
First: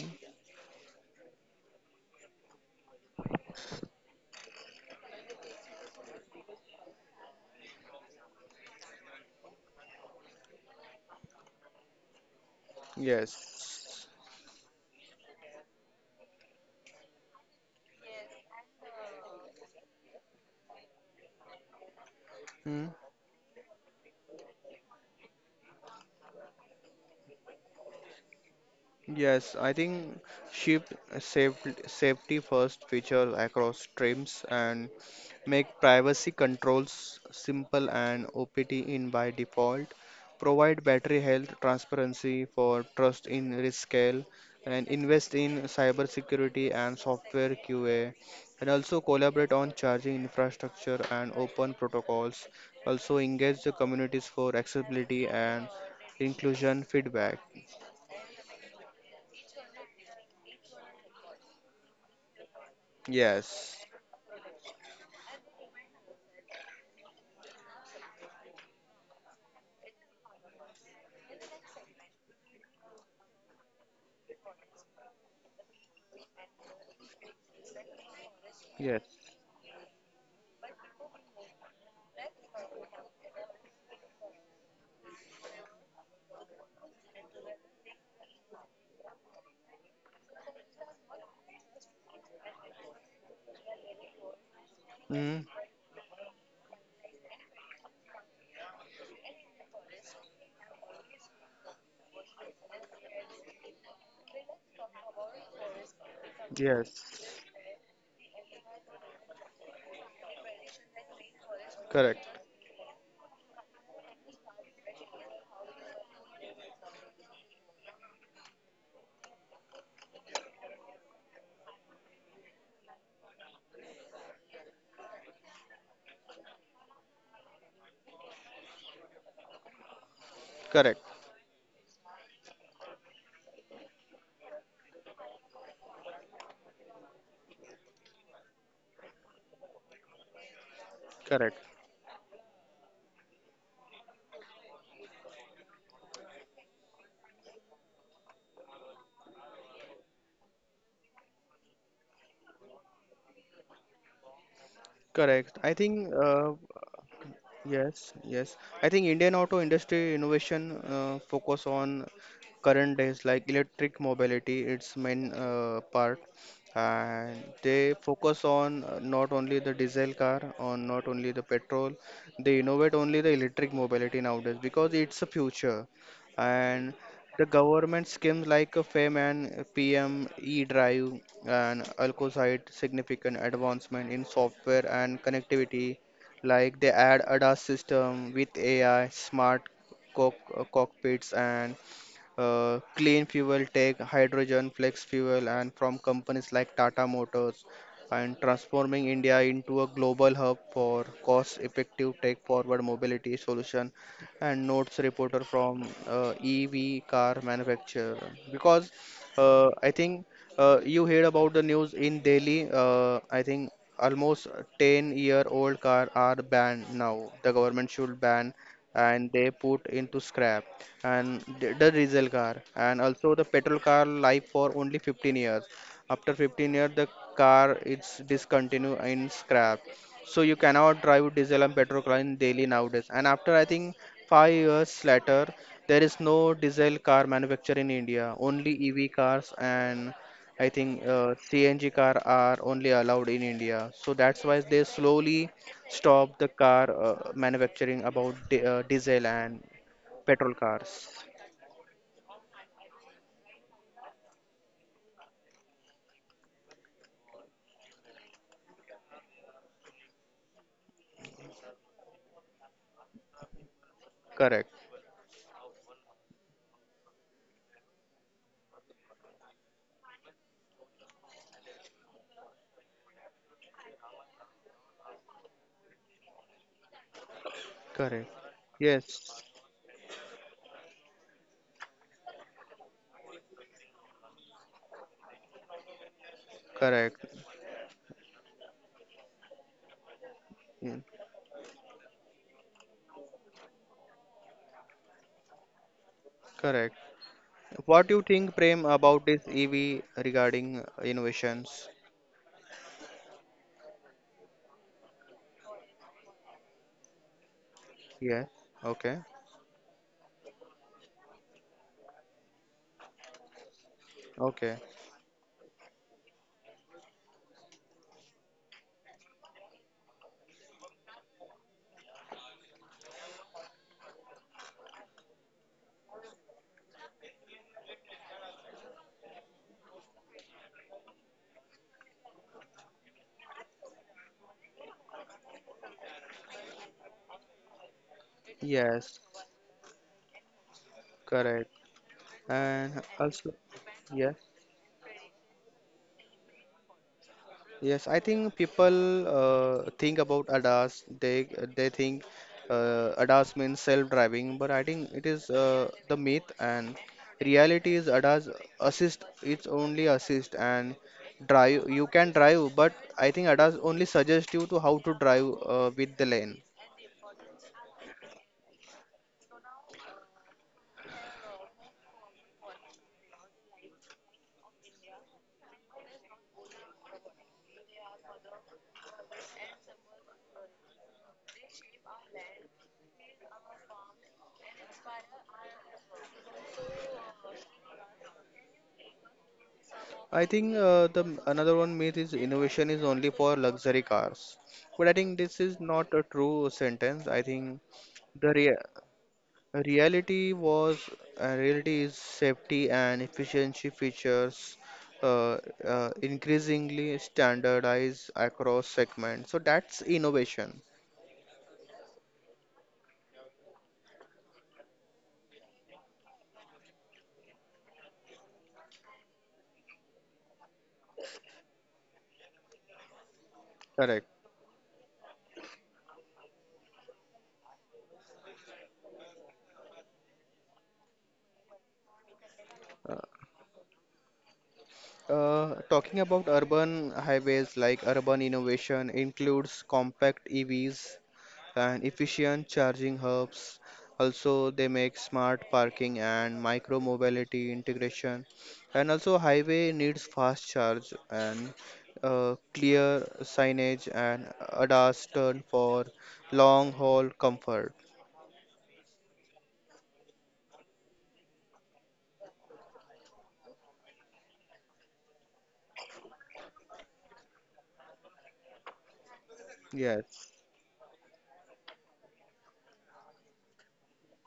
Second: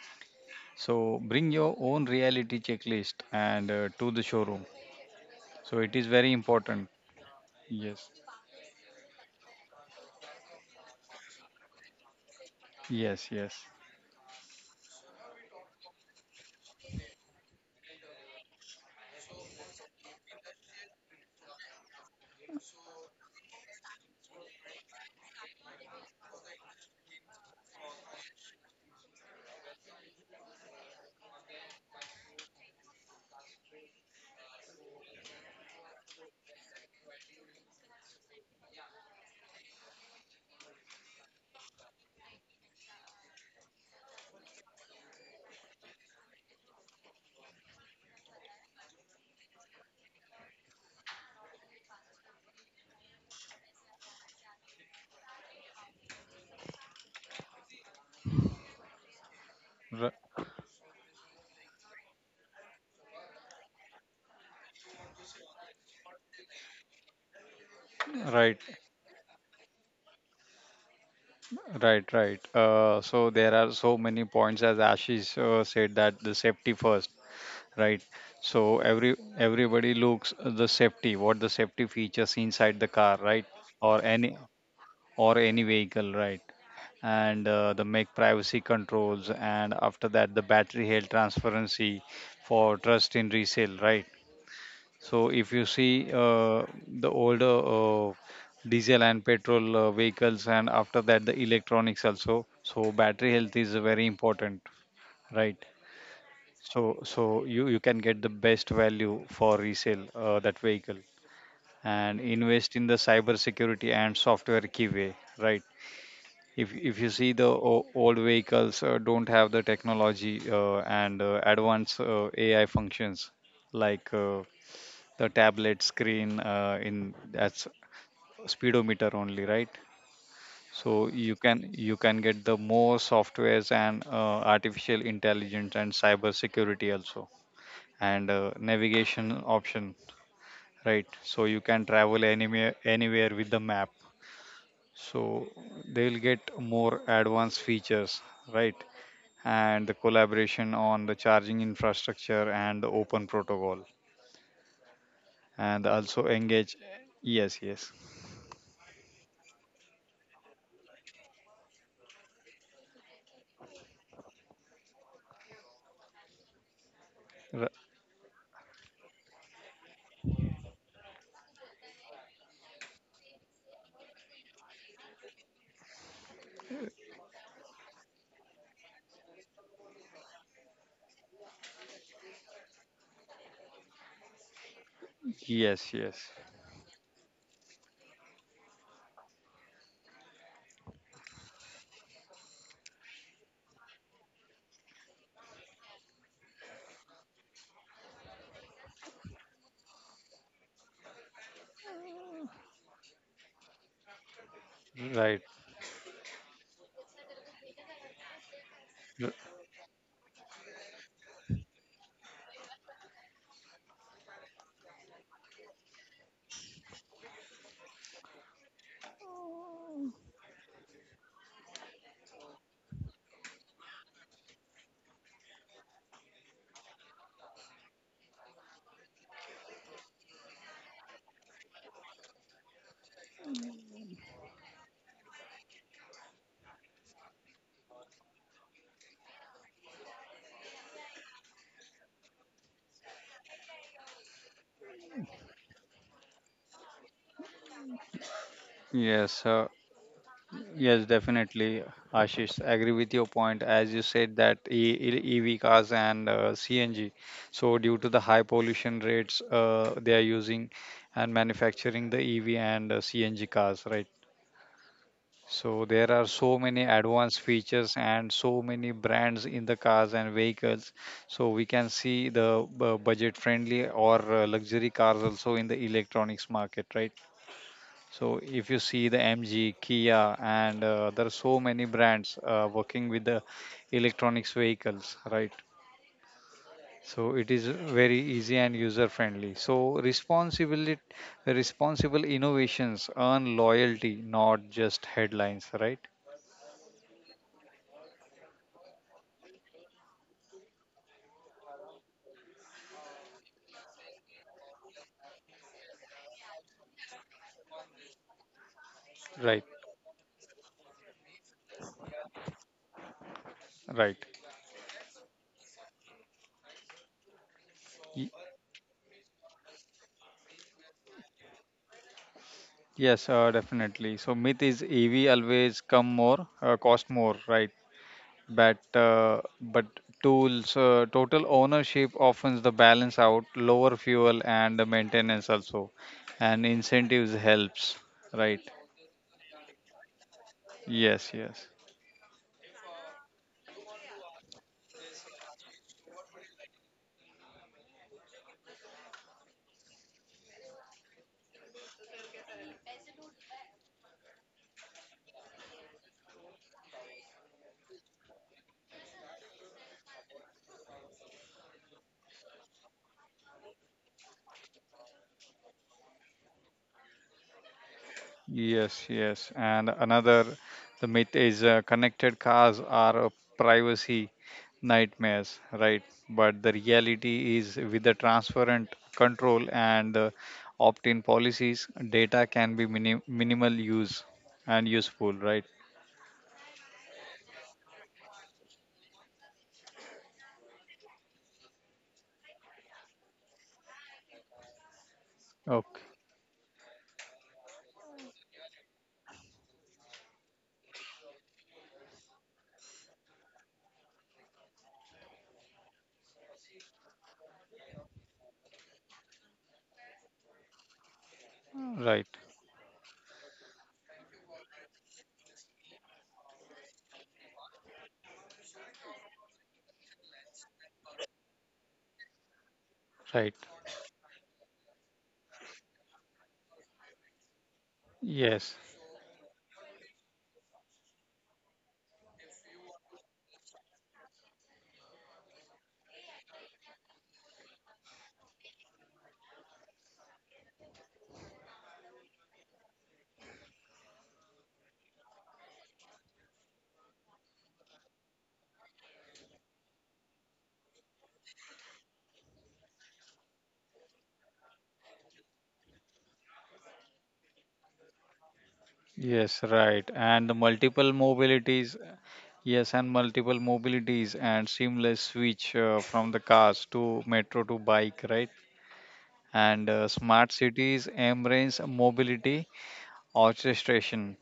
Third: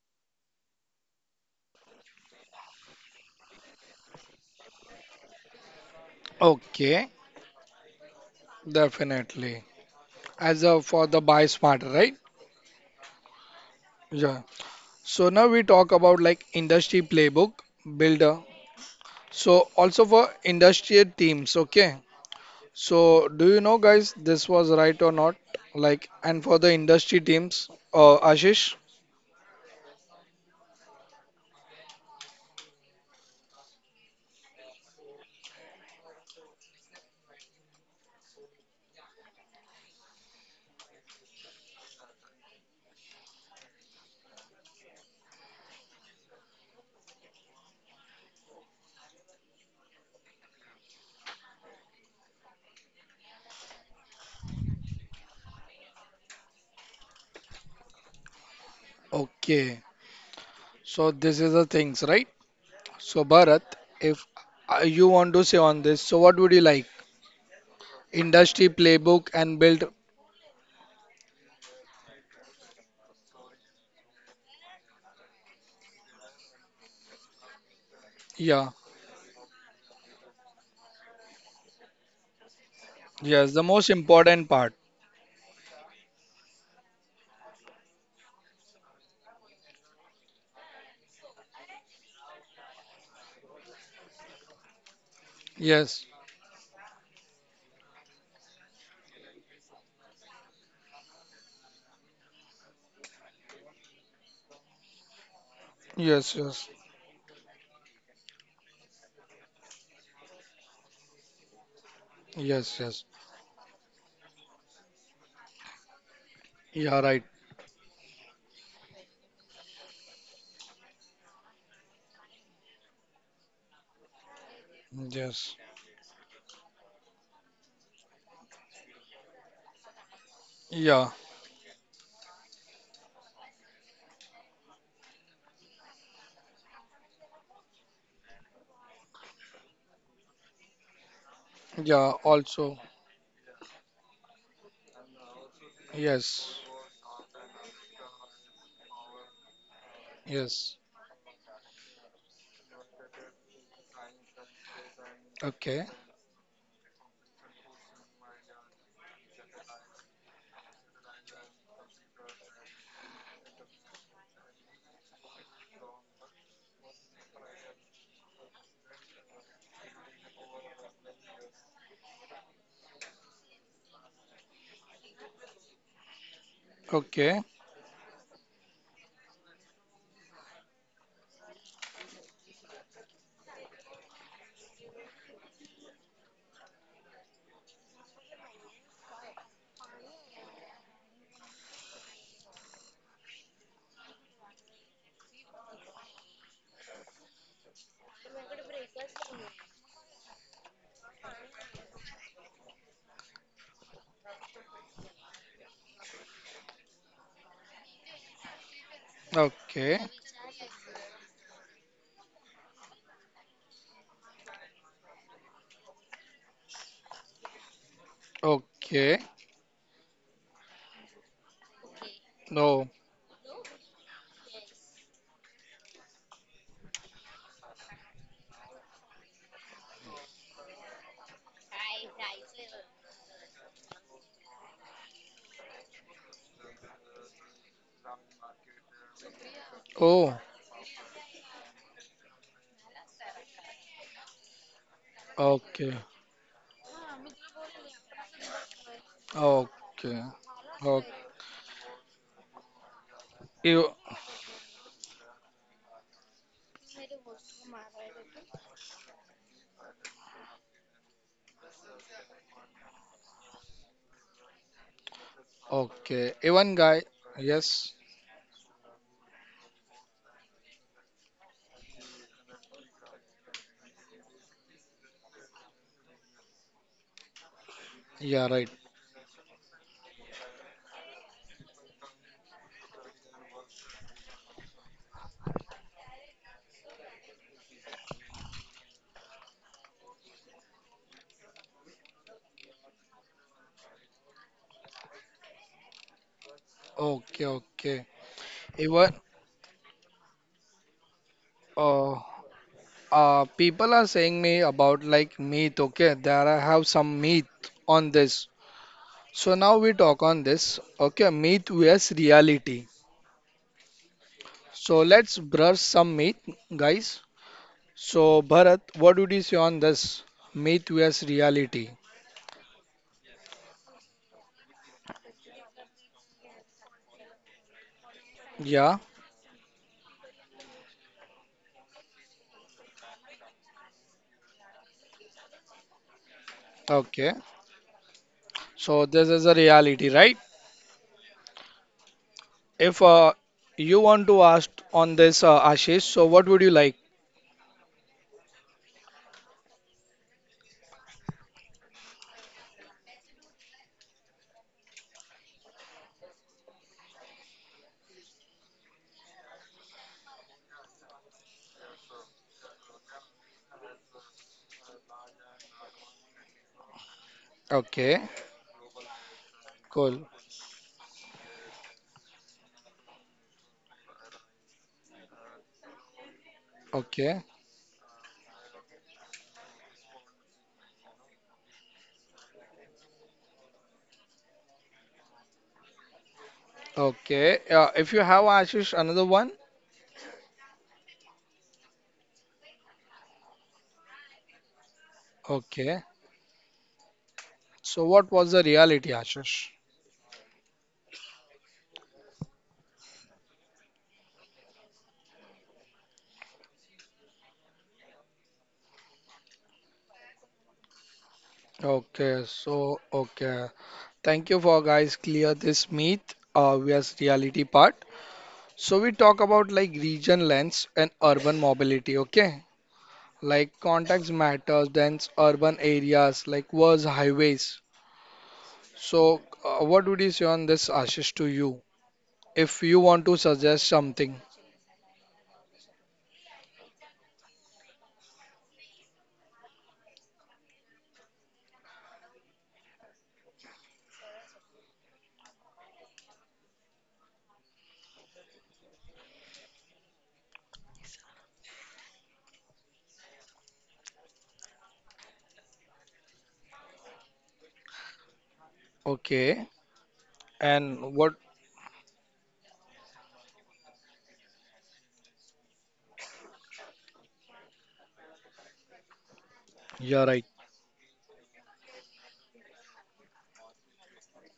So bring your own reality checklist and uh, to the showroom. So it is very important.
Okay.
Yes.
Definitely. As a for the buy smart, right?
Yes, yes.
Yes.
Yeah. So now we talk about like industry playbook builder, so also for industrial teams, okay? So
Mm.
do you know guys this was right or not? Like and for the industry teams, uh Ashish?
Yes, I think ship safety safety first feature across trims, and make privacy controls simple and OPT in by default, provide battery health transparency for trust in risk scale, and invest in cybersecurity and software Q A, and also collaborate on charging infrastructure and open protocols. Also engage the communities for accessibility and inclusion feedback.
Okay.
R-
So this is the things, right? So Bharat,
Yes,
if uh, you want to say on this, so what would you like industry
right,
playbook and build?
right, right. Uh, so there are so many points as Ashish uh, said that the safety first, right?
Yeah,
So
yes,
every everybody looks the safety, what the safety features inside the car,
yes,
right?
the most
Or
important
any
part.
or any vehicle, right? And uh, the make privacy controls and after that the battery health transparency for trust in resale, right. So if
mm,
you
Yes,
see uh, the older uh, diesel and petrol uh, vehicles, and after that the electronics also. So battery health is very important, right?
yes, yes,
So
yes,
so you you can get the best value for resale uh, that vehicle and
correct,
yes,
invest
yes.
in the cyber security and software keyway, right? If
Yeah,
if
right.
you see the o- old vehicles uh, don't have the technology uh, and uh, advanced uh, A I functions like uh, the
Yes.
tablet screen uh, in that's speedometer only, right. So
Yeah.
correct.
you can you can get the more softwares and uh, artificial intelligence and cyber security also and uh, navigation option, right. So you
Correct.
can
Yeah.
travel
Also.
anywhere anywhere with the map, so they will
Yes.
get more advanced features, right. And the
Yes.
collaboration on the charging infrastructure and the open protocol,
Correct.
Okay.
I
and
think,
also
uh,
engage. Yes, yes.
yes, yes. I think Indian auto industry innovation uh, focus on current days like electric mobility, its main uh, part, and they focus on uh, not only the diesel car, on not only the petrol. They innovate only the electric mobility nowadays because it's a future, and
Okay.
the government schemes like uh, FAME and P M E drive and ALCO site significant advancement in software and
Yes,
connectivity,
yes,
like they add A D A S system with A I, smart cock uh, cockpits, and uh, clean fuel tech, hydrogen, flex fuel, and from companies like Tata Motors, and transforming India into a global hub for cost-effective tech-forward mobility solution. And notes reporter
right.
from uh, E V car manufacturer because
R-
uh,
Okay.
I think uh, you heard about the news in Delhi. Uh, I think almost ten-year-old car are banned now. The government should ban
Okay.
and they put into scrap and the the diesel car
No.
and also the petrol car life for only fifteen years. After fifteen years, the car is discontinued in scrap. So you cannot drive diesel and petrol in daily nowadays. And after I think five years later, there is no diesel car manufactured in India. Only E V cars and
Oh.
I think uh, C N G car are only allowed in India. So that's why they slowly
Okay.
stop the car uh, manufacturing about di uh, diesel
Yes,
and
uh,
Okay.
petrol
Okay.
cars.
yes, definitely, Ashish. Agree with your point.
You.
As you said that E- E- EV cars and uh, C N G, so due to the high pollution rates, uh, they are using and manufacturing the E V and uh, C N G cars, right?
Correct.
So there
Okay.
are
Even
so
guy.
many advanced
Yes.
features and so many brands in the cars and vehicles. So we can see the uh, budget-friendly or uh, luxury cars also in the electronics market, right?
Yeah.
Correct.
So
Right.
if you see the
Yes.
M G, Kia, and uh, there are so many brands uh, working with the electronics vehicles, right?
Correct.
So it is very easy and user friendly. So
Mm.
responsibility, responsible innovations earn loyalty, not just headlines, right?
Correct.
Okay. Okay.
What do you think,
Even.
Prem, about this E V regarding uh,
Uh.
innovations?
Uh. People are saying me about like meat. Okay. There I have some meat on this.
Yeah.
So
Okay.
now
Right,
we talk on this. Okay. Meat vs reality.
right.
So
Okay.
let's brush some myth, guys. So
Y-
Bharat, what would you say on this myth vs reality?
Yes, uh, definitely. So myth is E V always come more, uh, cost more, right? But
Yeah,
uh, but tools uh, total ownership often the balance out lower fuel and the maintenance also, and
okay.
incentives helps, right.
So this is a
Yes.
reality, right?
Yes, yes,
Correct.
If uh,
And
you
also,
want to ask
yeah.
on this, uh, Ashish, so what would you like?
Yes, I think people uh, think about A D A S. They they think uh, A D A S means self-driving, but I think it is uh, the myth and reality is A D A S assist. It's only assist and drive. You can drive, but I think A D A S only suggests you to how to drive uh, with the lane.
Okay,
yes, yes. And
cool.
another, the myth is uh, connected cars are a privacy nightmares, right? But the
Okay,
reality is with the transparent control and uh, opt-in policies data can be minim- minimal use and useful, right.
okay. Uh, if you have Ashish, another one.
I think uh, the m- another one myth is innovation is only for luxury cars, but I think this
Okay.
is
Okay.
not a true sentence. I
So
think
what was the
the rea
reality, Ashish?
reality was uh, reality is safety and efficiency features uh, uh, increasingly standardized across segments. So that's innovation.
Okay,
Right,
so okay. Thank you for guys clear this myth uh, vs reality part. So we talk about like region lens and urban mobility, okay?
right.
Like context
Correct.
matters, dense urban areas, like was highways.
Yes,
So uh, what would you say on this, Ashish, to you? If you want
Uh,
to suggest something,
uh, Talking about urban highways, like urban innovation includes compact E Vs and efficient charging hubs. Also, they make smart parking and micro mobility integration. And also, highway needs fast charge and uh, clear signage and A D A S turn for long haul comfort.
okay?
yes, right. And the
And
multiple
what?
mobilities, yes, and multiple mobilities and seamless switch uh, from the cars to metro to bike, right? And uh,
You're right.
Yes,
smart cities embrace mobility orchestration,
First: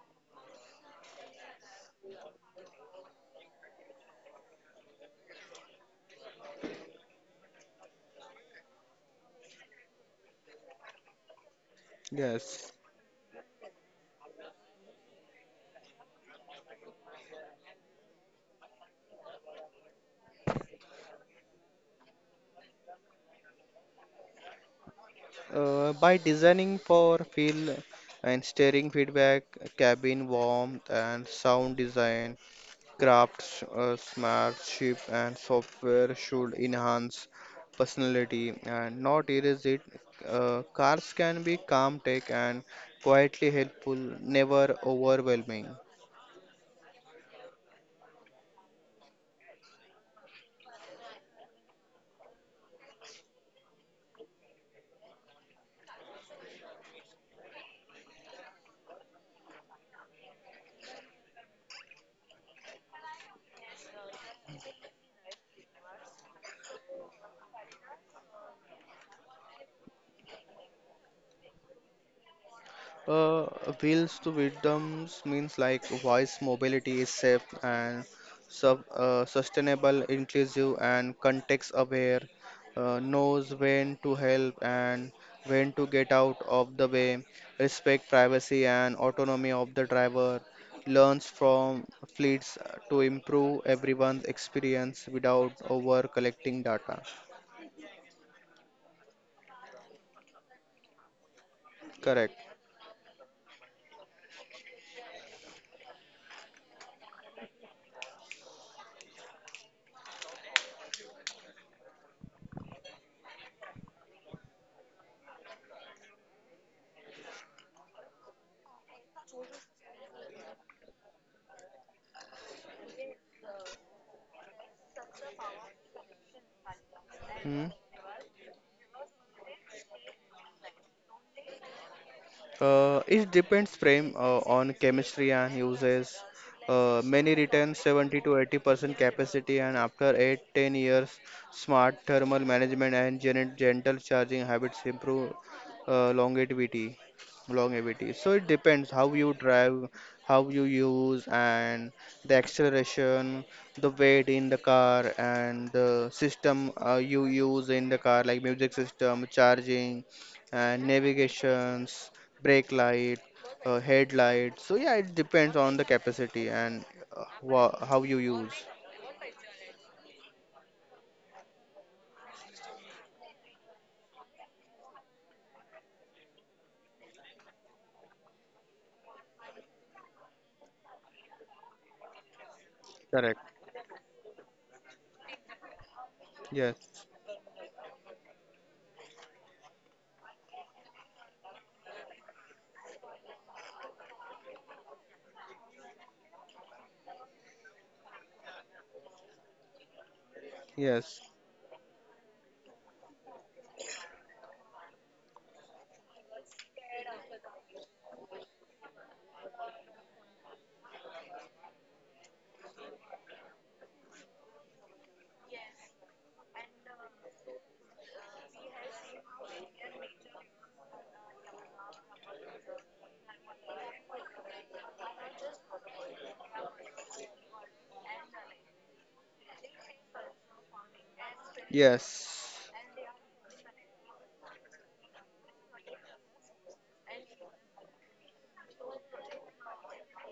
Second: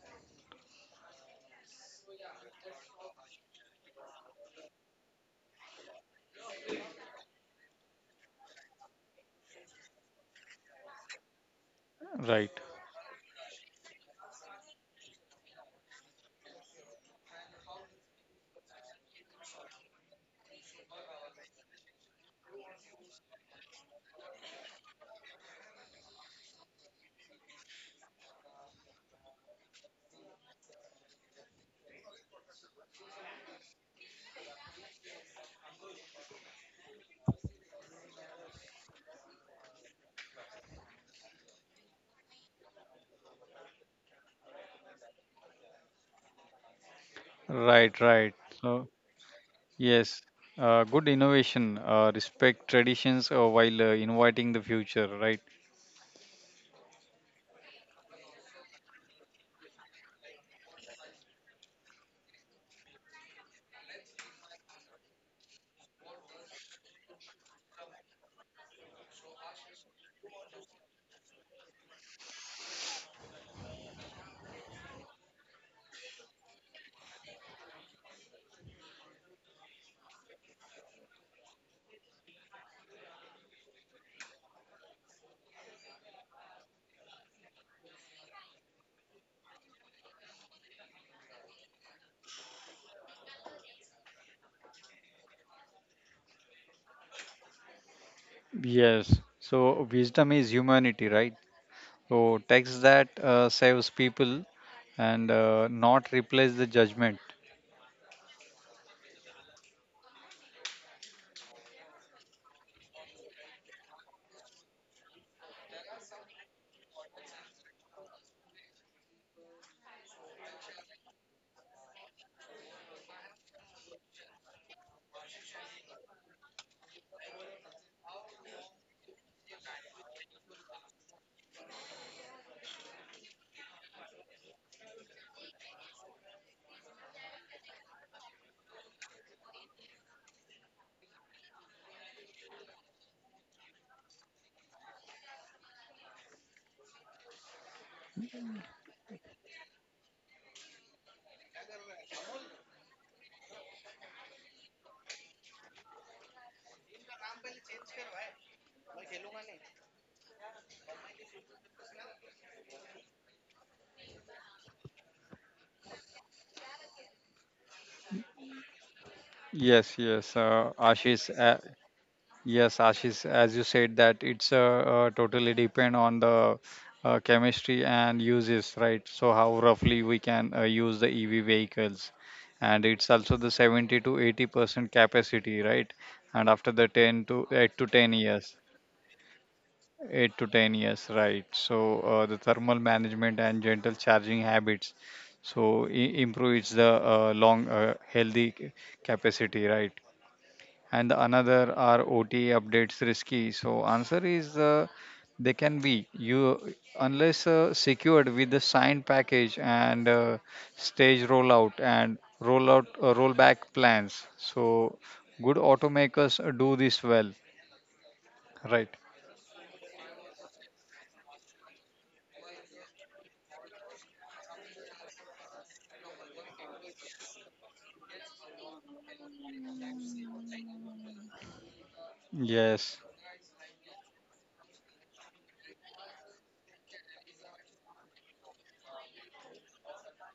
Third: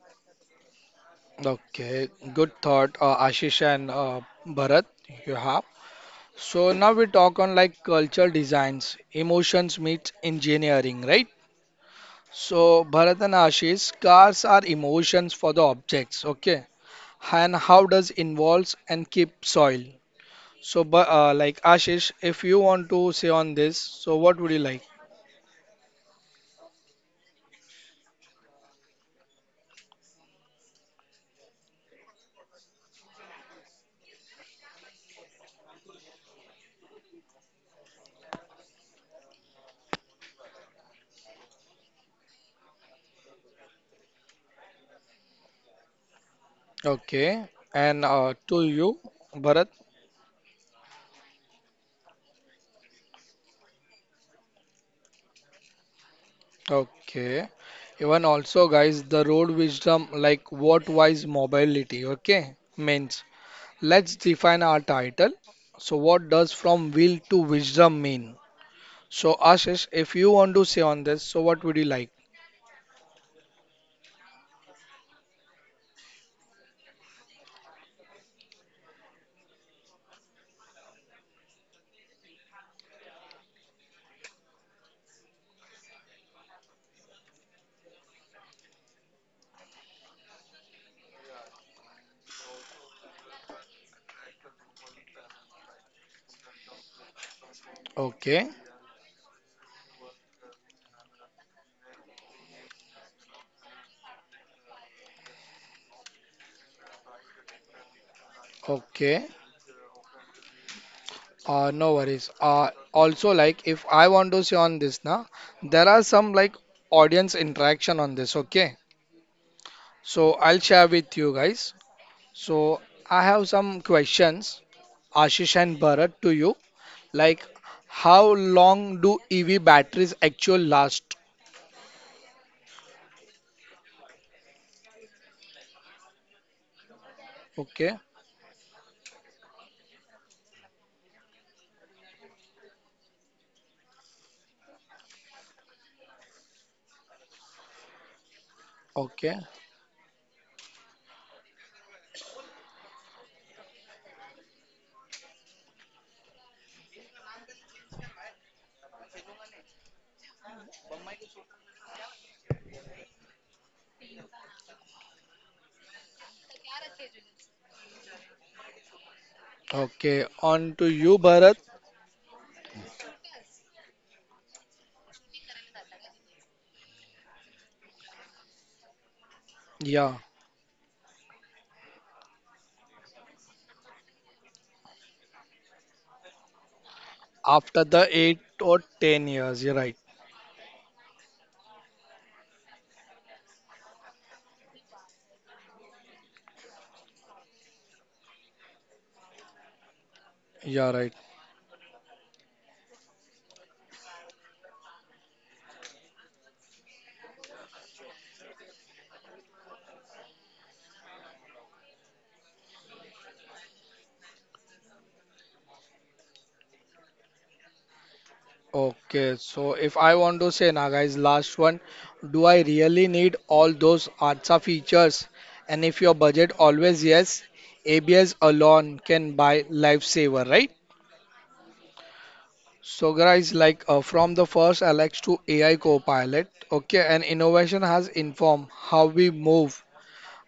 Okay, good thought, uh, Ashish and uh, Bharat. You have. So now we talk on like cultural designs, emotions meets engineering, right?
right?
yes.
So, Bharat and Ashish, cars are emotions for the objects, okay? And how does involves and keep soil? So, but uh, like Ashish, if you want to say on this, so what would you like?
Uh, by designing for feel and steering feedback, cabin warmth, and sound design, crafts, uh, smartship, and software should enhance personality and not erase it. Uh, cars can be calm, tech, and quietly helpful, never overwhelming.
Okay,
Right,
and uh,
right.
to
So,
you, Bharat.
yes, uh, good innovation, uh, respect traditions uh, while uh, inviting the future, right?
Okay, even also, guys, the road wisdom like what wise mobility. Okay, means let's define our title. So, what does from will to wisdom mean? So, Ashish, if you want to say on this, so what would you like?
Uh, Wheels to wisdoms means like voice mobility is safe and sub, uh, sustainable, inclusive, and context aware, uh, knows when to help and when to get out of the way, respect privacy and autonomy of the driver, learns from fleets to improve everyone's experience without over collecting data.
Okay,
Yes. So wisdom is humanity, right? So
Correct.
text that uh, saves people and uh, not replace the judgment.
okay. Uh, no worries. Uh, also, like if I want to see on this now, there are some like audience interaction on this. Okay, so I'll share with you guys. So I have some questions, Ashish and Bharat, to you. Like,
Hmm?
how long do E V batteries actually last?
Uh, it depends frame uh, on chemistry and uses. Uh, many return
Okay,
seventy to eighty percent capacity, and after eight ten years, smart thermal management and gen- gentle charging habits improve uh, longevity. Longevity. So it depends how you
okay,
drive, how you use, and the acceleration, the weight in the car, and the system uh, you use in the car, like music system, charging and navigations, brake light, uh, headlight. So yeah, it depends on the capacity and uh, wha- how you use.
Yes,
okay.
yes,
On
uh,
to you,
ashish
Bharat.
uh, yes, Ashish, as you said that it's uh, uh, totally depend on the uh, chemistry and uses, right. So how roughly
Yeah,
we can uh, use the EV vehicles, and it's also
Correct.
the seventy to eighty percent capacity, right, and after the
Yes.
ten to eight to
after
ten
the
years.
eight or ten years. You're right.
Eight to ten years, right. So uh, the thermal management and gentle charging habits. So i- improves the uh, long uh, healthy c- capacity, right?
Yeah,
And the
right.
Yes.
another are O T A updates risky. So answer is uh, they can be you unless uh, secured with the signed package and uh, stage rollout and rollout uh, rollback plans. So good automakers do this well, right?
Okay, so if I want to say now, guys, last one, do I really need all those A R S A features? And if your budget always yes, A B S alone can buy lifesaver, right?
Yes.
Yes,
So guys, like uh, from the first Alex to A I Copilot, okay, and innovation has informed how we move,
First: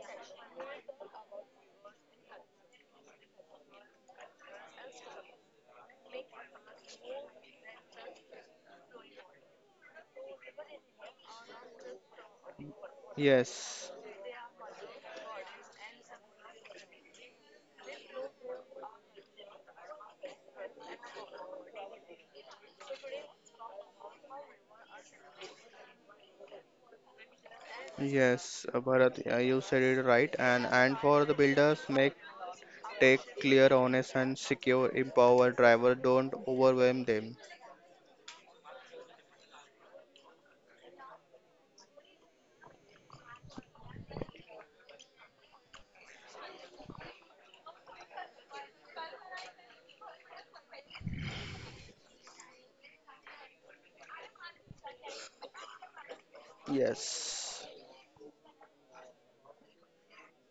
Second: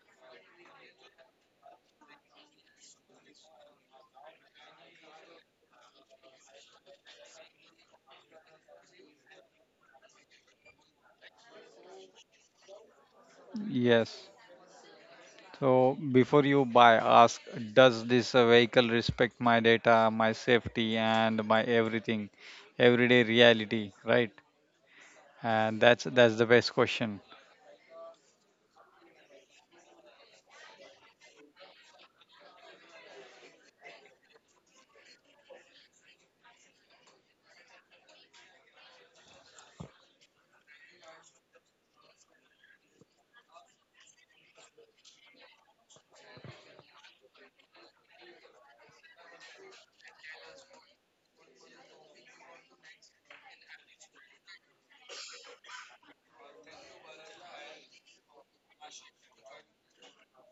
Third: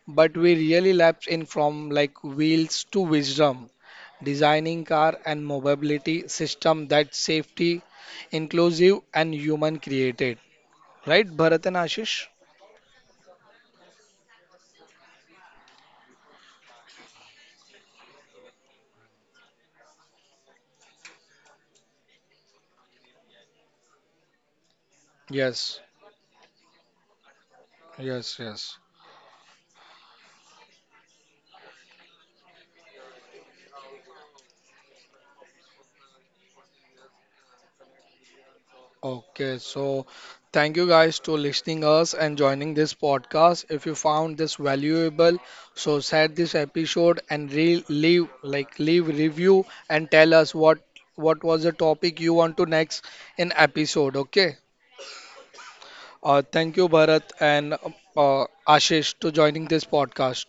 but we really lapse in from like wheels to wisdom, designing car and mobility system that safety, inclusive and human created. Right, Bharat and Ashish?
Yes.
yes. So before you buy, ask, does this uh, vehicle respect my data, my safety, and my everything, everyday reality, right? And
Yes,
that's that's the best question.
yes,
Yes,
yes.
uh, Bharat, uh, you said it right. And and for the builders, make take clear, honest, and secure. Empower driver. Don't overwhelm them.
Okay, so thank you guys to listening us and joining this podcast. If you found this valuable, so share this episode and re leave like leave review and tell us what what was the topic you want to next in episode. Okay. Uh, thank you, Bharat
Yes.
and uh, Ashish, to joining this podcast.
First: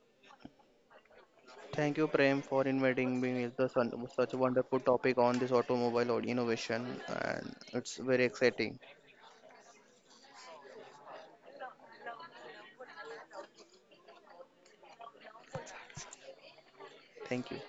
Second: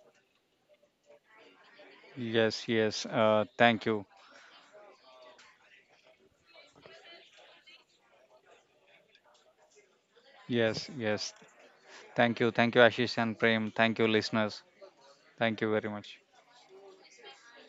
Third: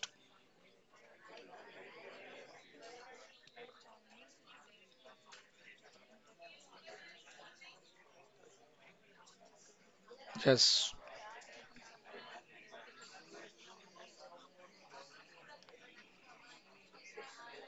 Thank you, Prem, for
Yes, yes.
inviting me
Uh,
with the
thank
sun-
you.
such a wonderful topic on this automobile or innovation, and it's very exciting.
Yes,
Yes.
yes. Thank you, thank you, Ashish and Prem. Thank you, listeners. Thank you very much.
Thank you.